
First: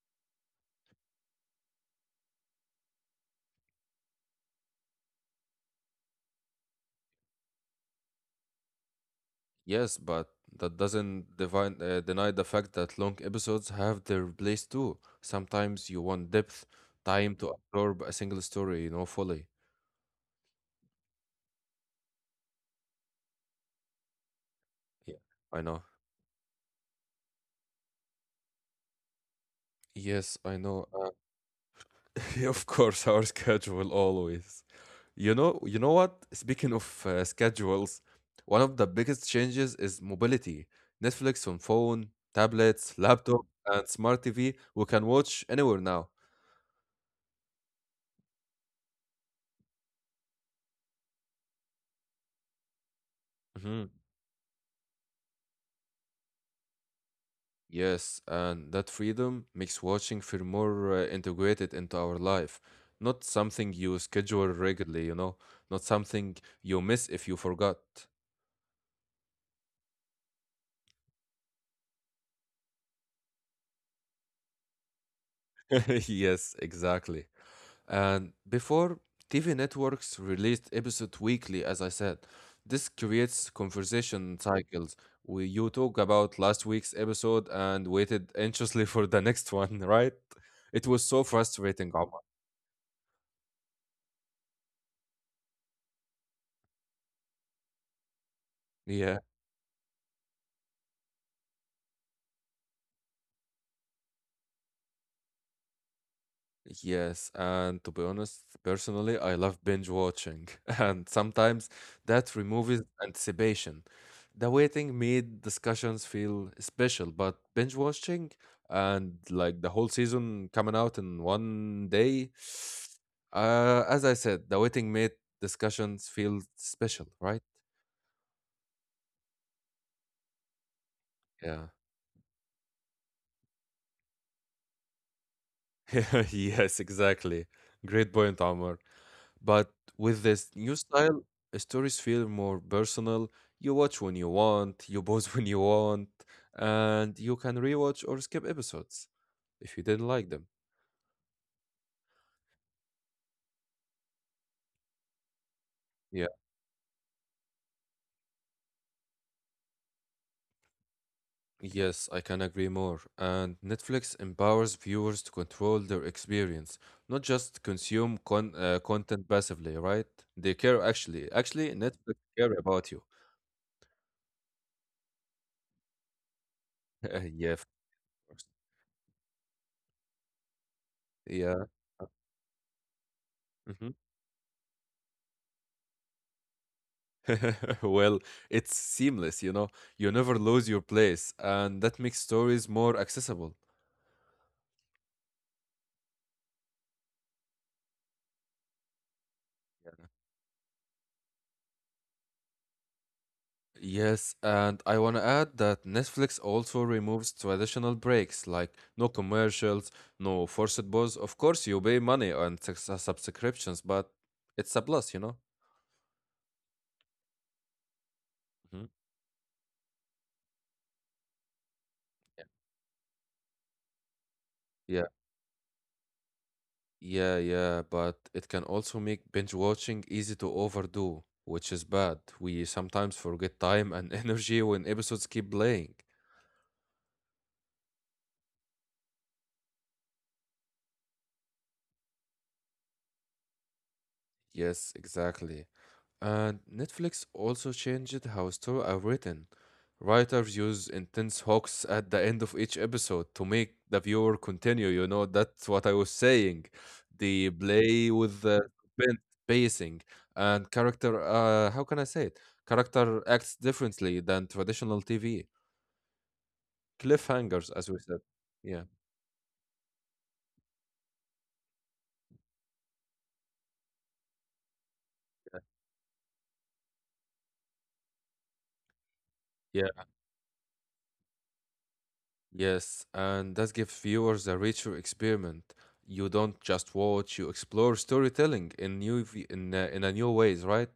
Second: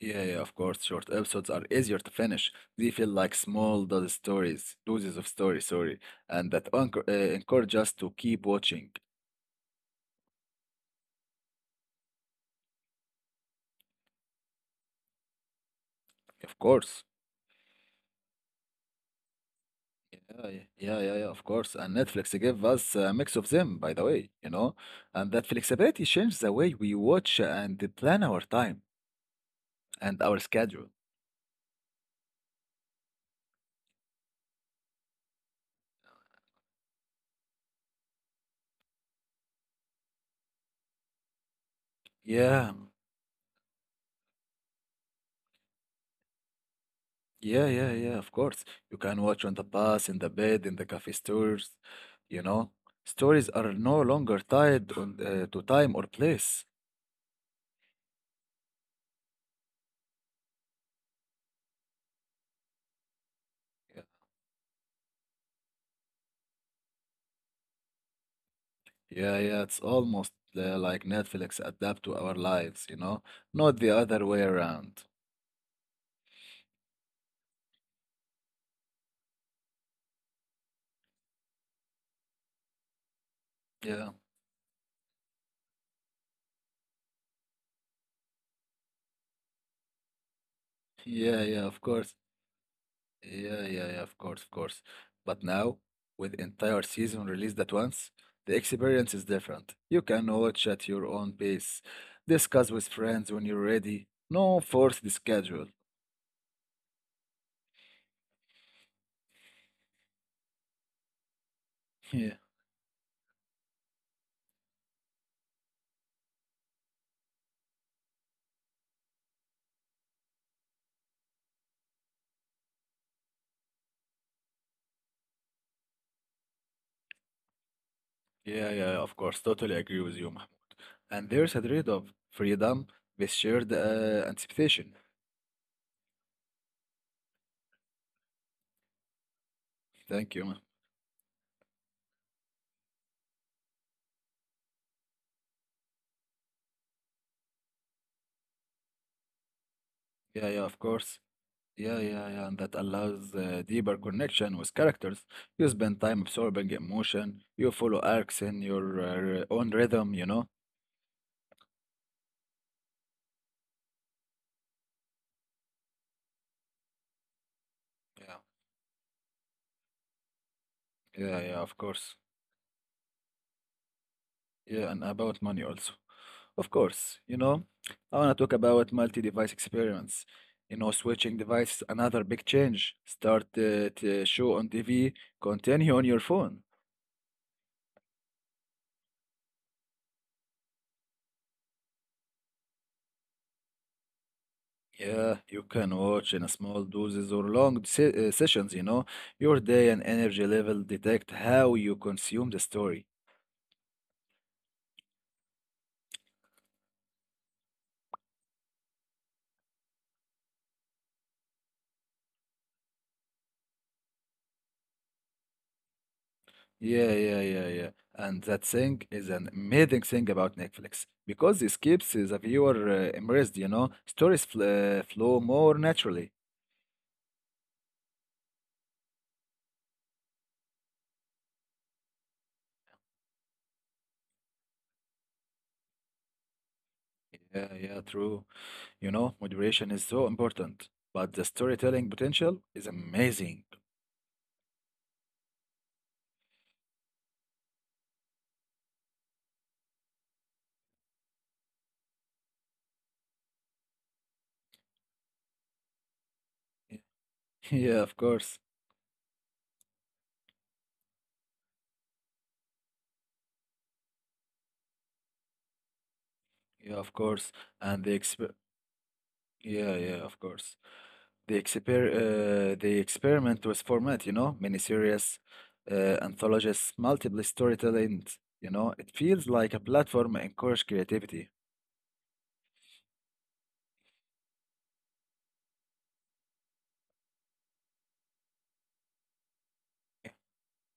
S2: Yeah, yeah, of course. Short episodes are easier to finish. They feel like small dose stories, doses of story, sorry, and that encour- uh, encourage us to keep watching.
S1: Yes, but that doesn't divine, uh, deny the fact that long episodes have their place too. Sometimes you want
S2: Of
S1: depth,
S2: course.
S1: time to absorb a single story you know fully.
S2: Yeah, yeah, yeah, yeah, yeah, of course. And Netflix gave us a mix of them, by the way, you know,
S1: Yeah,
S2: and that
S1: I know.
S2: flexibility changed the way we watch and plan our time and
S1: Yes,
S2: our
S1: I know.
S2: schedule.
S1: Uh, *laughs* of course, our schedule always. You know, you know what? Speaking of uh, schedules, one of the biggest changes is mobility. Netflix on phone,
S2: Yeah,
S1: tablets, laptop, and smart T V. We can watch anywhere now.
S2: yeah, yeah, yeah, of course. You can watch on the bus, in the bed, in the cafe stores, you know. Stories are
S1: Mhm.
S2: no longer tied on, uh, to time or place.
S1: Yes, and that freedom makes watching feel more uh, integrated into our life. Not something you
S2: Yeah,
S1: schedule regularly, you know, not something you miss if you forgot.
S2: yeah, yeah, it's almost uh, like Netflix adapt to our lives, you know, not the other way around.
S1: *laughs* Yes, exactly. And before, T V networks released episode weekly, as I said. This creates
S2: Yeah,
S1: conversation cycles. We, you talk about last week's episode and waited anxiously *laughs* for the next one, right? It was so
S2: yeah, yeah, of
S1: frustrating,
S2: course.
S1: Omar.
S2: Yeah, yeah, yeah, of course, of course. But now, with entire season released at once, the experience
S1: Yeah.
S2: is different. You can watch at your own pace, discuss with friends when you're ready. No forced schedule.
S1: Yes, and to be honest, personally, I love binge watching, *laughs* and sometimes that
S2: *laughs*
S1: removes anticipation. The waiting made discussions feel special, but binge watching and like the whole season coming out in one day, *sighs* uh, as I said, the waiting made discussions feel special, right?
S2: Yeah, yeah, yeah, of course. Totally agree with you, Mahmoud. And there's a
S1: Yeah.
S2: trade of freedom with shared uh, anticipation.
S1: *laughs* Yes, exactly. Great point, Omar. But with
S2: Thank you,
S1: this
S2: Mahmoud.
S1: new style, stories feel more personal. You watch when you want, you pause *laughs* when you want, and you can rewatch or skip episodes if you didn't like them.
S2: Yeah, yeah, of course. Yeah, yeah, yeah, and that allows uh, deeper connection with characters. You spend time
S1: Yeah.
S2: absorbing emotion, you follow arcs in your uh, own rhythm, you know?
S1: Yes, I can agree more. And Netflix empowers viewers to control their experience, not just consume
S2: Yeah,
S1: con uh, content passively, right? They care actually.
S2: yeah, yeah,
S1: Actually,
S2: of course.
S1: Netflix care about you.
S2: Yeah, and about money also. Of course,
S1: *laughs*
S2: you
S1: Yeah,
S2: know,
S1: of
S2: I want to
S1: course.
S2: talk about multi-device experience. You know, switching
S1: Yeah.
S2: devices another big change. Start uh,
S1: Mm-hmm.
S2: to show on T V, continue on your phone.
S1: *laughs* Well, it's seamless, you know. You never lose your place, and that makes stories more accessible.
S2: Yeah, you can watch in a small doses or long se- uh, sessions, you know. Your day and energy level detect how you consume the story.
S1: Yes, and I want to add that Netflix also removes traditional breaks like no commercials, no forced pause. Of course, you pay money on subs- subscriptions, but it's a plus, you know.
S2: Yeah, yeah, yeah, yeah. And that
S1: Mhm.
S2: thing is an amazing thing about Netflix because it keeps the viewer uh, immersed, you know. Stories fl uh,
S1: Yeah,
S2: flow more naturally.
S1: yeah, yeah, but it can also make binge watching easy to overdo, which is bad. We sometimes forget time and *laughs* energy when episodes keep playing.
S2: Yeah, yeah, true. You know, moderation is so important, but the storytelling potential is amazing.
S1: Yes, exactly. And Netflix also changed how stories are written. Writers use intense hooks at the end of each episode to make the viewer continue. You know, that's what I was saying.
S2: *laughs*
S1: They
S2: Yeah,
S1: play
S2: of
S1: with
S2: course.
S1: the suspense, pacing and character. Uh, how can I say it? Character acts differently than traditional T V.
S2: Yeah, of course.
S1: Cliffhangers, as we
S2: And the
S1: said.
S2: exp
S1: Yeah.
S2: yeah, yeah, of course. The exper uh, the experiment with format, you know, miniseries, uh, anthologies, multiple storytelling. You know, it feels like a
S1: Yeah.
S2: platform encourage creativity.
S1: Yes, and that gives viewers a richer experiment. You don't just watch, you explore storytelling in new v- in uh, in a new ways, right?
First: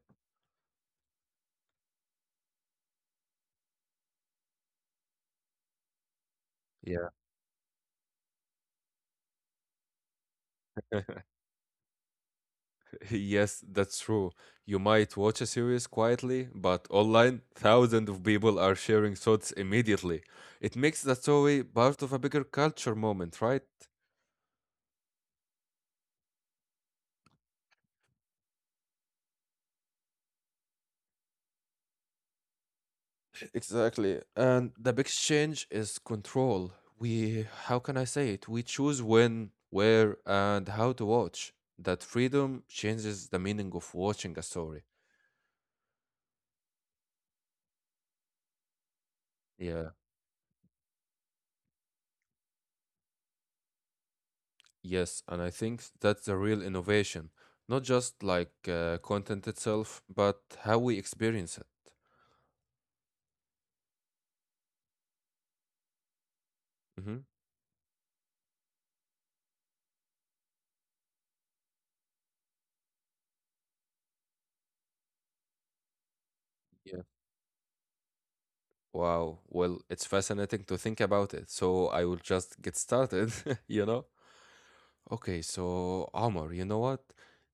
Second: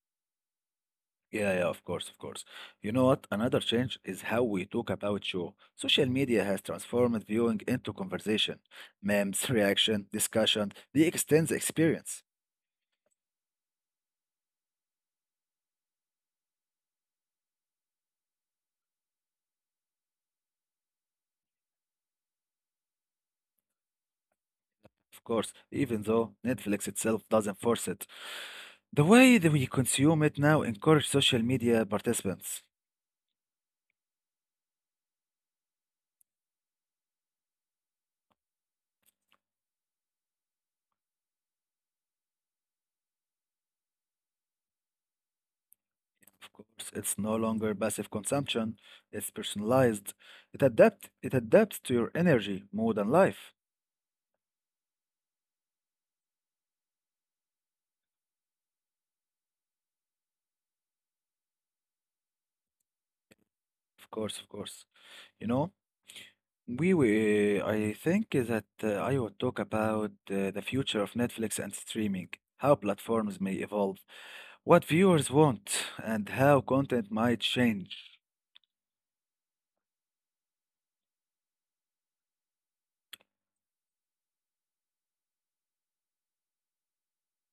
S2: Yeah, yeah, of course, of course. You know what? Another change is how we talk about show. Social media has
S1: Yeah.
S2: transformed viewing into conversation, memes, *laughs* reaction, discussion. They extend the experience.
S1: *laughs* Yes, that's true. You might watch a series quietly, but online, thousands of people are sharing thoughts immediately. It makes the story part of a bigger culture moment, right?
S2: Of course, even though Netflix itself doesn't force it, the way that we consume it now encourages social media participants.
S1: Exactly. And the big change is control. We, how can I say it? We choose when, where, and how to watch. That freedom changes the meaning of watching a story.
S2: Of course, it's no longer passive consumption, it's
S1: Yeah,
S2: personalized. It adapt it adapts to your energy, mood, and life.
S1: yes. And I think that's the real innovation. Not just like uh, content itself, but how we experience it.
S2: Of course, of course. You know, We
S1: Mm-hmm.
S2: were, I think that uh, I would talk about uh, the future of Netflix and streaming, how platforms may evolve, what viewers want, and how
S1: Yeah.
S2: content might change.
S1: Wow. Well, it's fascinating to think about it. So I will just get started, *laughs* you know? Okay, so Omar, you know what?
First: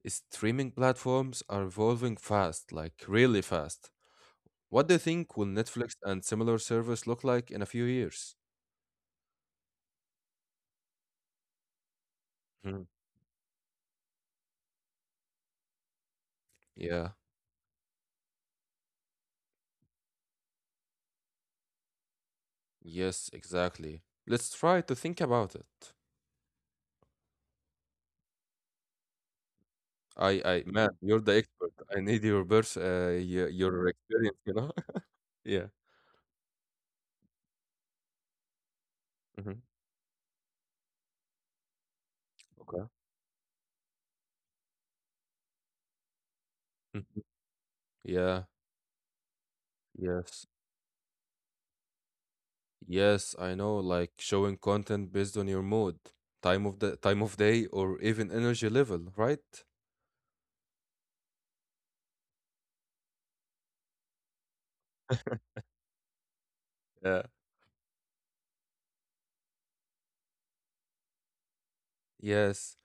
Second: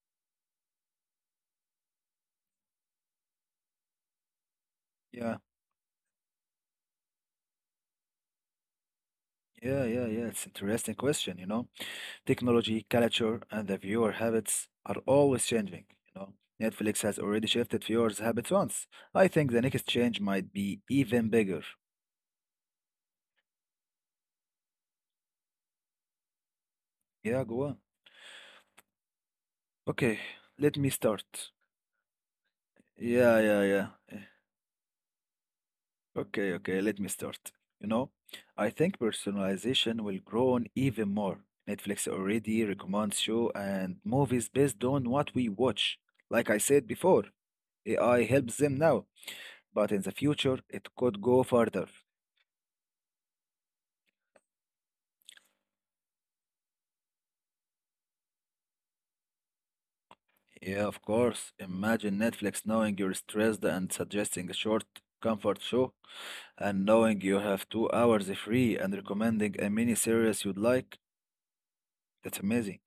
S1: Streaming platforms are evolving fast, like really fast. What do you think
S2: Yeah,
S1: will Netflix and similar service look like in a few years?
S2: yeah, yeah, yeah. It's interesting question, you know.
S1: Hmm,
S2: Technology, culture, and the viewer habits are always changing, you know. Netflix
S1: yeah,
S2: has already shifted viewers' habits once. I think the next change might be even bigger.
S1: yes, exactly. Let's try to think about it.
S2: Yeah, go on. Okay,
S1: I, I,
S2: let
S1: man,
S2: me
S1: *laughs* you're the
S2: start.
S1: expert. I need your birth, uh,
S2: Yeah,
S1: your,
S2: yeah, yeah.
S1: your
S2: Eh,
S1: experience, you know? *laughs* Yeah.
S2: Okay, okay, let me start. You know, I think
S1: Hmm.
S2: personalization will grow on even more. Netflix already
S1: Okay.
S2: recommends show and movies based on what we watch. Like I said
S1: Hmm.
S2: before, A I
S1: Yeah,
S2: helps them now, but in the
S1: yes.
S2: future it could go further.
S1: Yes, I know, like showing content based on your mood, time of the time of day, or even energy level, right?
S2: Yeah, of course. Imagine Netflix knowing you're stressed and suggesting a short comfort show, and knowing
S1: Yeah.
S2: you have two hours free and recommending a mini series you'd like. That's
S1: Yes,
S2: amazing.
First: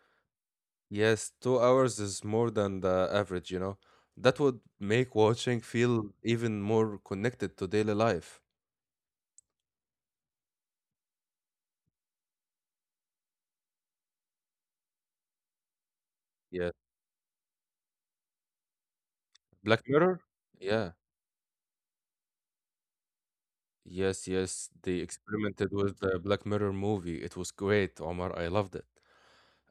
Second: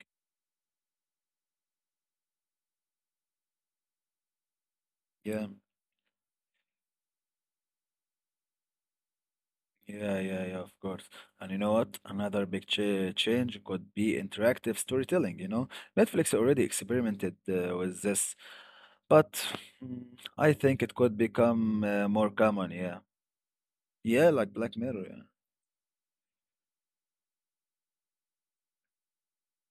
S1: yes, two hours is more than the average, you know. That would make
S2: Yeah,
S1: watching feel even more connected to daily life.
S2: yeah, yeah, yeah, of course. And you know what? Another big cha change could be interactive storytelling, you know? Netflix already
S1: Yeah.
S2: experimented uh, with this, but
S1: Black
S2: mm,
S1: Mirror?
S2: I think
S1: Yeah.
S2: it could become uh, more common, yeah.
S1: Yes,
S2: Yeah, like
S1: yes.
S2: Black
S1: They
S2: Mirror, yeah.
S1: experimented with the Black Mirror movie. It was great, Omar. I loved it.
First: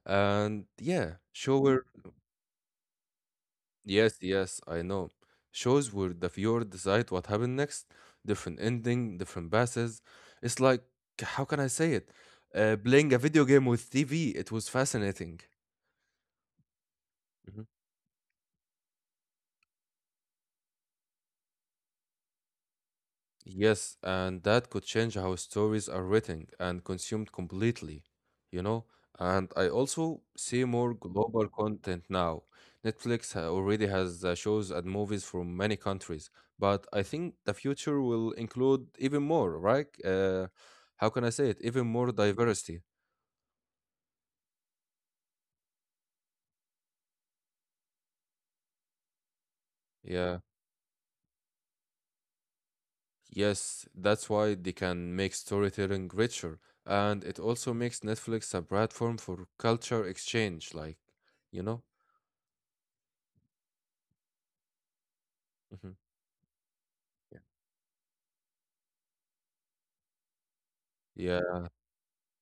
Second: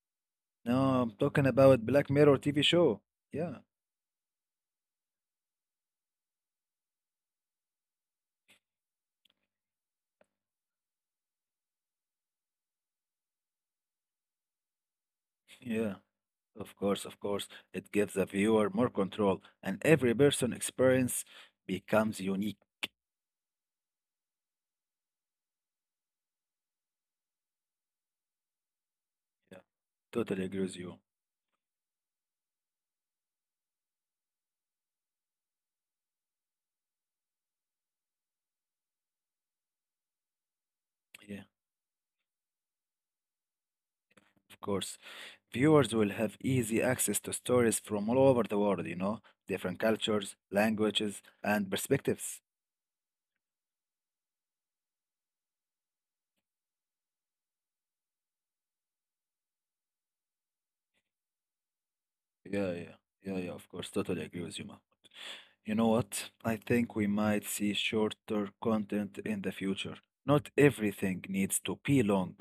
S1: And
S2: No,
S1: yeah,
S2: I'm talking about
S1: sure.
S2: Black Mirror T V show. Yeah.
S1: Yes, yes, I know. Shows where the viewer decides what happened next, different ending, different passes. It's like, how can I say it? Uh, playing a video game with T V, it was fascinating.
S2: Yeah, of course, of course.
S1: Mm-hmm.
S2: It gives the viewer more control, and every person experience becomes unique.
S1: Yes, and that could change how stories are written and consumed completely, you know? And
S2: Yeah,
S1: I also
S2: totally agree
S1: see
S2: with
S1: more
S2: you.
S1: global content now. Netflix ha- already has uh, shows and movies from many countries, but I think the future will include even more, right? Uh, how can I
S2: Yeah,
S1: say it? Even more diversity.
S2: of course. Viewers will have easy access to stories from all over the world, you know, different cultures,
S1: Yeah.
S2: languages, and perspectives.
S1: Yes, that's why they can make storytelling richer. And it also makes Netflix a platform for culture exchange, like, you know?
S2: Yeah, yeah, yeah, yeah, of course. Totally agree with you, ma. You know
S1: Mhm.
S2: what? I think we might see shorter content in the future. Not everything
S1: Yeah.
S2: needs to be long.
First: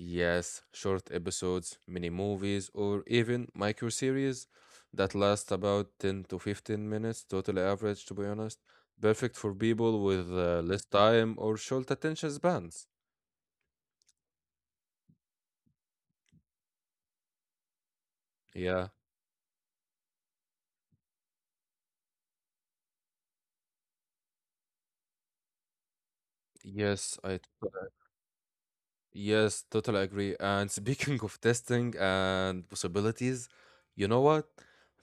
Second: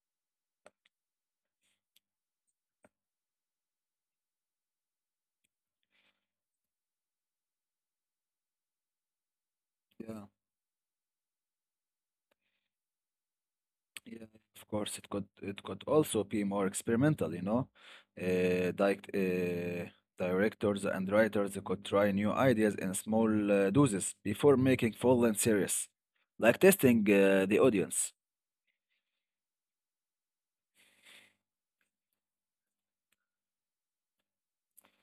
S1: Yes, short episodes, mini movies, or even micro series that last about ten to fifteen minutes, total average, to be honest. Perfect for people
S2: Yeah.
S1: with uh, less time or short attention spans.
S2: Yeah, of course, it could it could also be more experimental, you know. Uh,
S1: Yeah,
S2: like uh, directors and writers could try new ideas in small uh, doses before making full-length series, like testing
S1: yes, I.
S2: uh, the audience.
S1: yes, totally agree. And *laughs* speaking of testing and possibilities, you know what?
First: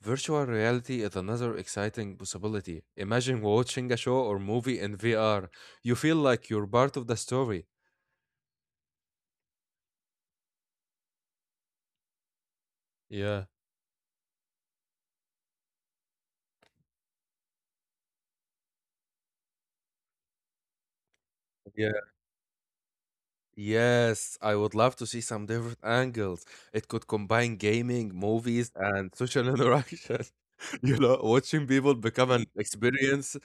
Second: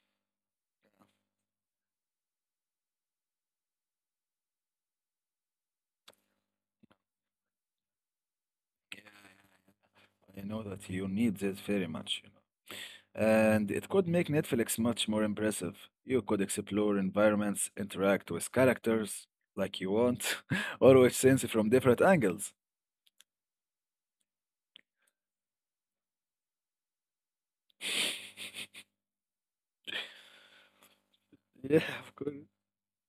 S1: Virtual reality is another exciting possibility. Imagine watching a show or movie in V R. You feel like you're part of the story.
S2: Yeah, I know that you need this very much, you know.
S1: Yeah.
S2: And it could make Netflix much more impressive. You could explore environments, interact with characters like you want, *laughs* or with scenes from different angles.
S1: Yes, I would love to see some different angles. It could combine gaming, movies, and social interaction. *laughs* You know, watching people
S2: Yeah,
S1: become an
S2: of course.
S1: experience,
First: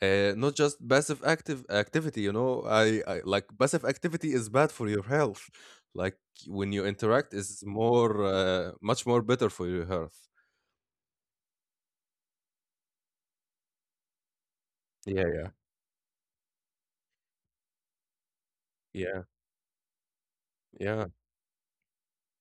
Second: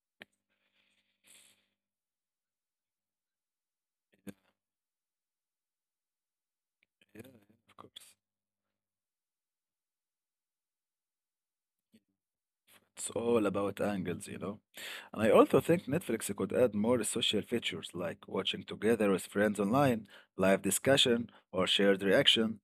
S1: uh, not just passive active activity. You know, I, I like passive activity is bad for your health. Like when you
S2: Yeah,
S1: interact,
S2: yeah,
S1: is
S2: of course.
S1: more uh, much more better for your health.
S2: It's all about angles, you know. And
S1: Yeah,
S2: I
S1: yeah,
S2: also think Netflix could add more social features like watching together with
S1: yeah,
S2: friends online, live
S1: yeah.
S2: discussion, or shared reaction.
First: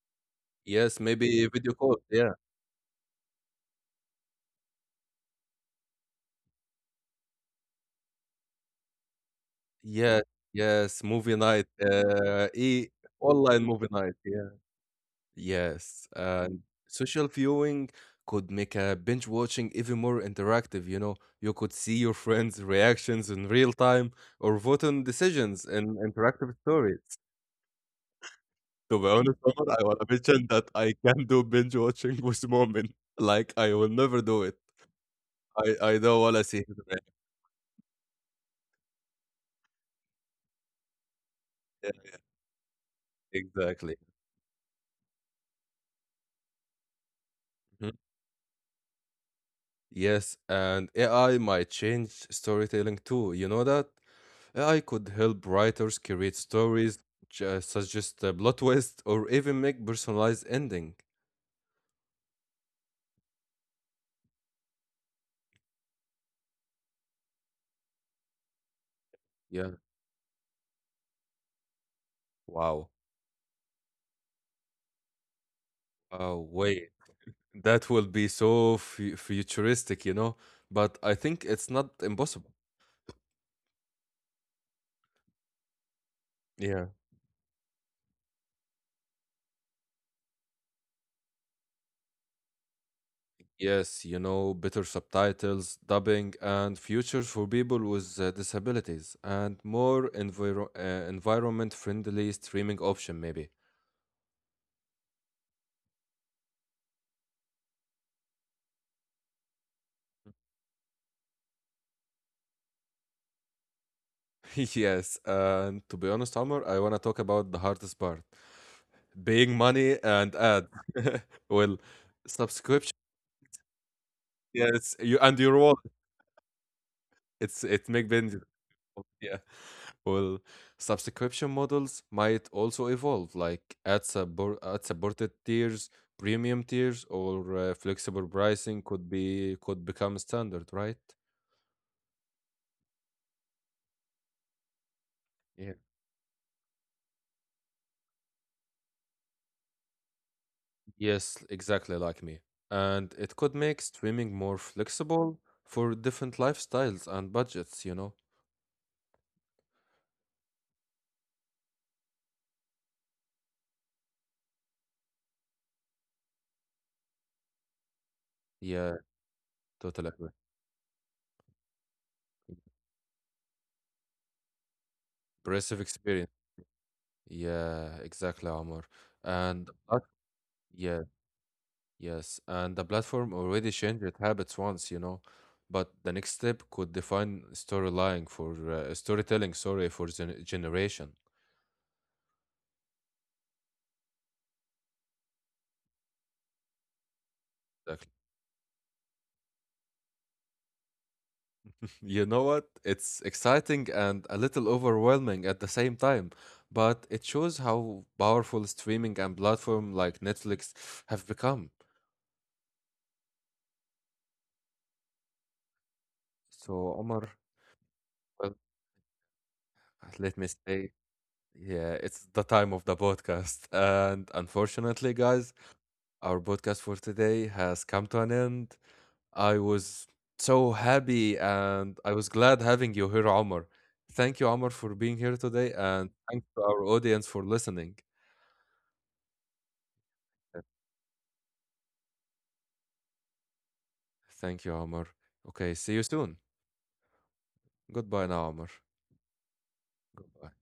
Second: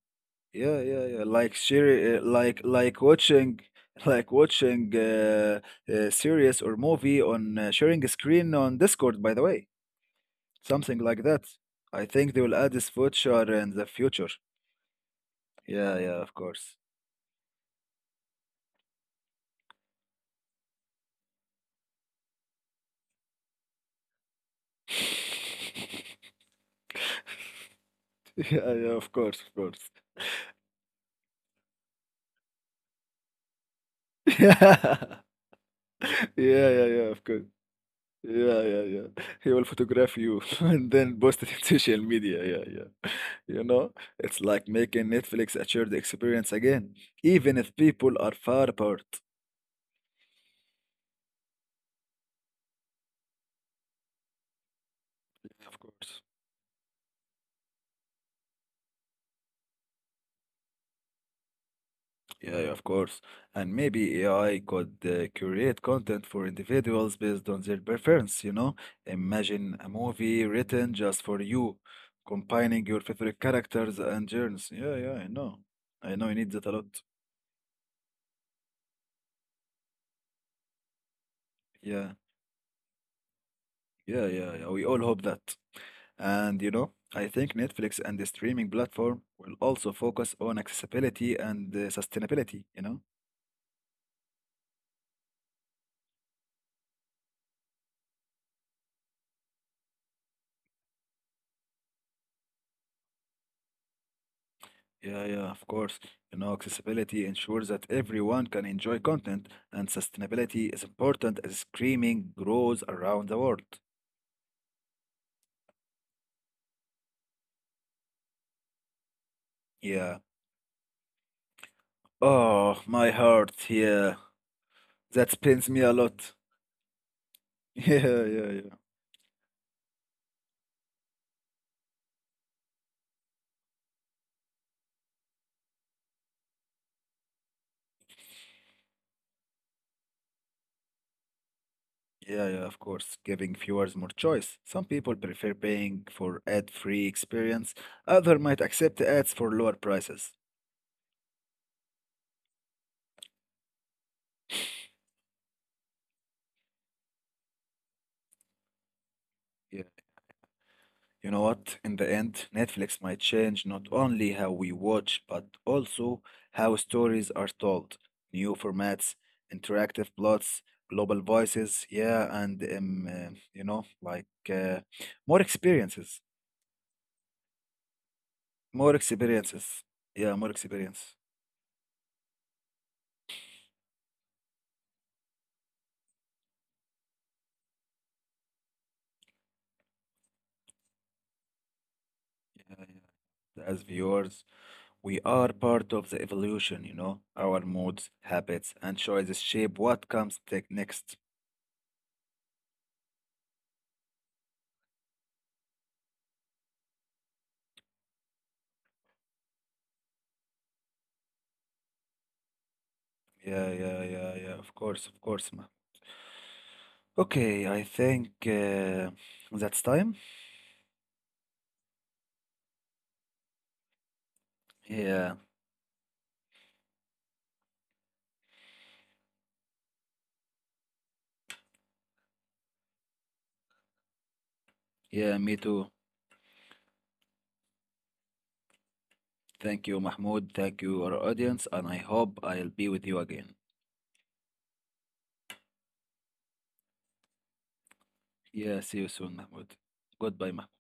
S2: Yeah,
S1: Yes,
S2: yeah, yeah.
S1: maybe
S2: Like
S1: video
S2: share,
S1: call.
S2: uh,
S1: Yeah,
S2: like like watching, *laughs* like watching uh, a series or movie on uh, sharing a screen on Discord. By the way,
S1: yeah,
S2: something
S1: yes.
S2: like that.
S1: Movie night,
S2: I think they will
S1: uh,
S2: add this
S1: e
S2: feature in
S1: online
S2: the
S1: movie night.
S2: future.
S1: Yeah.
S2: Yeah, yeah,
S1: Yes,
S2: of
S1: and
S2: course.
S1: social viewing could make a binge watching even more interactive, you know. You could see your friends' reactions in real time or vote on
S2: *laughs*
S1: decisions in interactive stories.
S2: Yeah, yeah, of
S1: To be
S2: course,
S1: honest,
S2: of
S1: Omar,
S2: course.
S1: I want to mention that I can do binge watching *laughs* with Moment. Like, I will never
S2: *laughs*
S1: do it.
S2: Yeah,
S1: I, I don't want to
S2: yeah,
S1: see *laughs* his
S2: yeah,
S1: reaction.
S2: of course. Yeah, yeah, yeah. He will photograph you *laughs* and then post it in *laughs* social media. Yeah, yeah. You
S1: Exactly. Mm-hmm.
S2: know, it's like making Netflix a shared experience again, even if people are far apart.
S1: Yes, and A I might change storytelling too. You know that? A I could help
S2: Yeah, of
S1: writers
S2: course.
S1: create stories, ju- suggest a plot twist, or even make personalized ending.
S2: Yeah, yeah, of course. And maybe A I could uh, create content for individuals based on their preference, you know? Imagine
S1: Yeah.
S2: a movie written just for you, combining your
S1: Wow.
S2: favorite characters and journeys. Yeah, yeah, I know. I know you need
S1: Oh,
S2: that a lot.
S1: wait. That will be so fu futuristic, you know? But I think it's not
S2: Yeah.
S1: impossible.
S2: Yeah, yeah, yeah. We all hope that. And you know,
S1: Yeah.
S2: I think Netflix and the streaming platform will also focus on accessibility and uh, sustainability, you know?
S1: Yes, you know, better subtitles, dubbing, and futures for people with uh, disabilities, and more enviro uh, environment-friendly streaming option, maybe.
S2: Yeah, yeah, of course. You know, accessibility ensures that everyone can enjoy content, and sustainability is important as streaming grows around the world.
S1: *laughs* Yes, and to be honest, Omar, I want to talk about the hardest part. Paying money
S2: Yeah.
S1: and ad. *laughs* Well,
S2: Oh,
S1: subscription.
S2: my heart. Yeah.
S1: Yes, you
S2: That
S1: and
S2: pains
S1: your
S2: me a
S1: wallet.
S2: lot. *laughs*
S1: It's it
S2: Yeah,
S1: make
S2: yeah,
S1: business.
S2: yeah.
S1: Yeah. Well, subscription models might also evolve, like ad support, ad supported tiers, premium tiers, or uh, flexible pricing could be could become standard, right?
S2: Yeah, yeah, of course. Giving viewers more choice. Some people prefer paying for ad-free experience. Other might accept ads for lower prices.
S1: Yes, exactly like me. And it could make streaming more flexible for different lifestyles and budgets, you know?
S2: Yeah. You know what? In the end, Netflix might change not only how we watch, but also how stories are told. New
S1: Yeah,
S2: formats, interactive
S1: totally agree.
S2: plots, global voices. Yeah, and um, uh, you know, like uh, more
S1: Impressive
S2: experiences.
S1: experience. Yeah, exactly,
S2: More
S1: Omar. And
S2: experiences.
S1: the plat-
S2: Yeah, more experience.
S1: yeah, yes. And the platform already changed its habits once, you know. But the next step could define storyline for uh, storytelling, sorry, for gen generation.
S2: Yeah, yeah. As viewers. We are part of the evolution, you know? Our moods,
S1: Exactly.
S2: habits, and choices shape what comes te- next.
S1: You know what? It's exciting and a little overwhelming at the same time, but it shows how powerful streaming and platform like Netflix have become.
S2: Yeah, yeah, yeah, yeah, of course, of course, ma.
S1: So, Omar,
S2: Okay, I think
S1: well,
S2: uh, that's time.
S1: let me say, yeah, it's the time of the podcast. *laughs* And unfortunately,
S2: Yeah,
S1: guys, our podcast for today has come to an end. I was so happy and I was glad having you here, Omar. Thank you, Omar, for being
S2: yeah,
S1: here
S2: me too.
S1: today, and thanks to our audience for listening.
S2: Thank you, Mahmoud. Thank you, our audience, and I hope I'll be with you again.
S1: Thank you, Amr. Okay, see you soon. Goodbye now,
S2: Yeah,
S1: Amr.
S2: see you soon, Mahmoud. Goodbye,
S1: Bye.
S2: Mahmoud.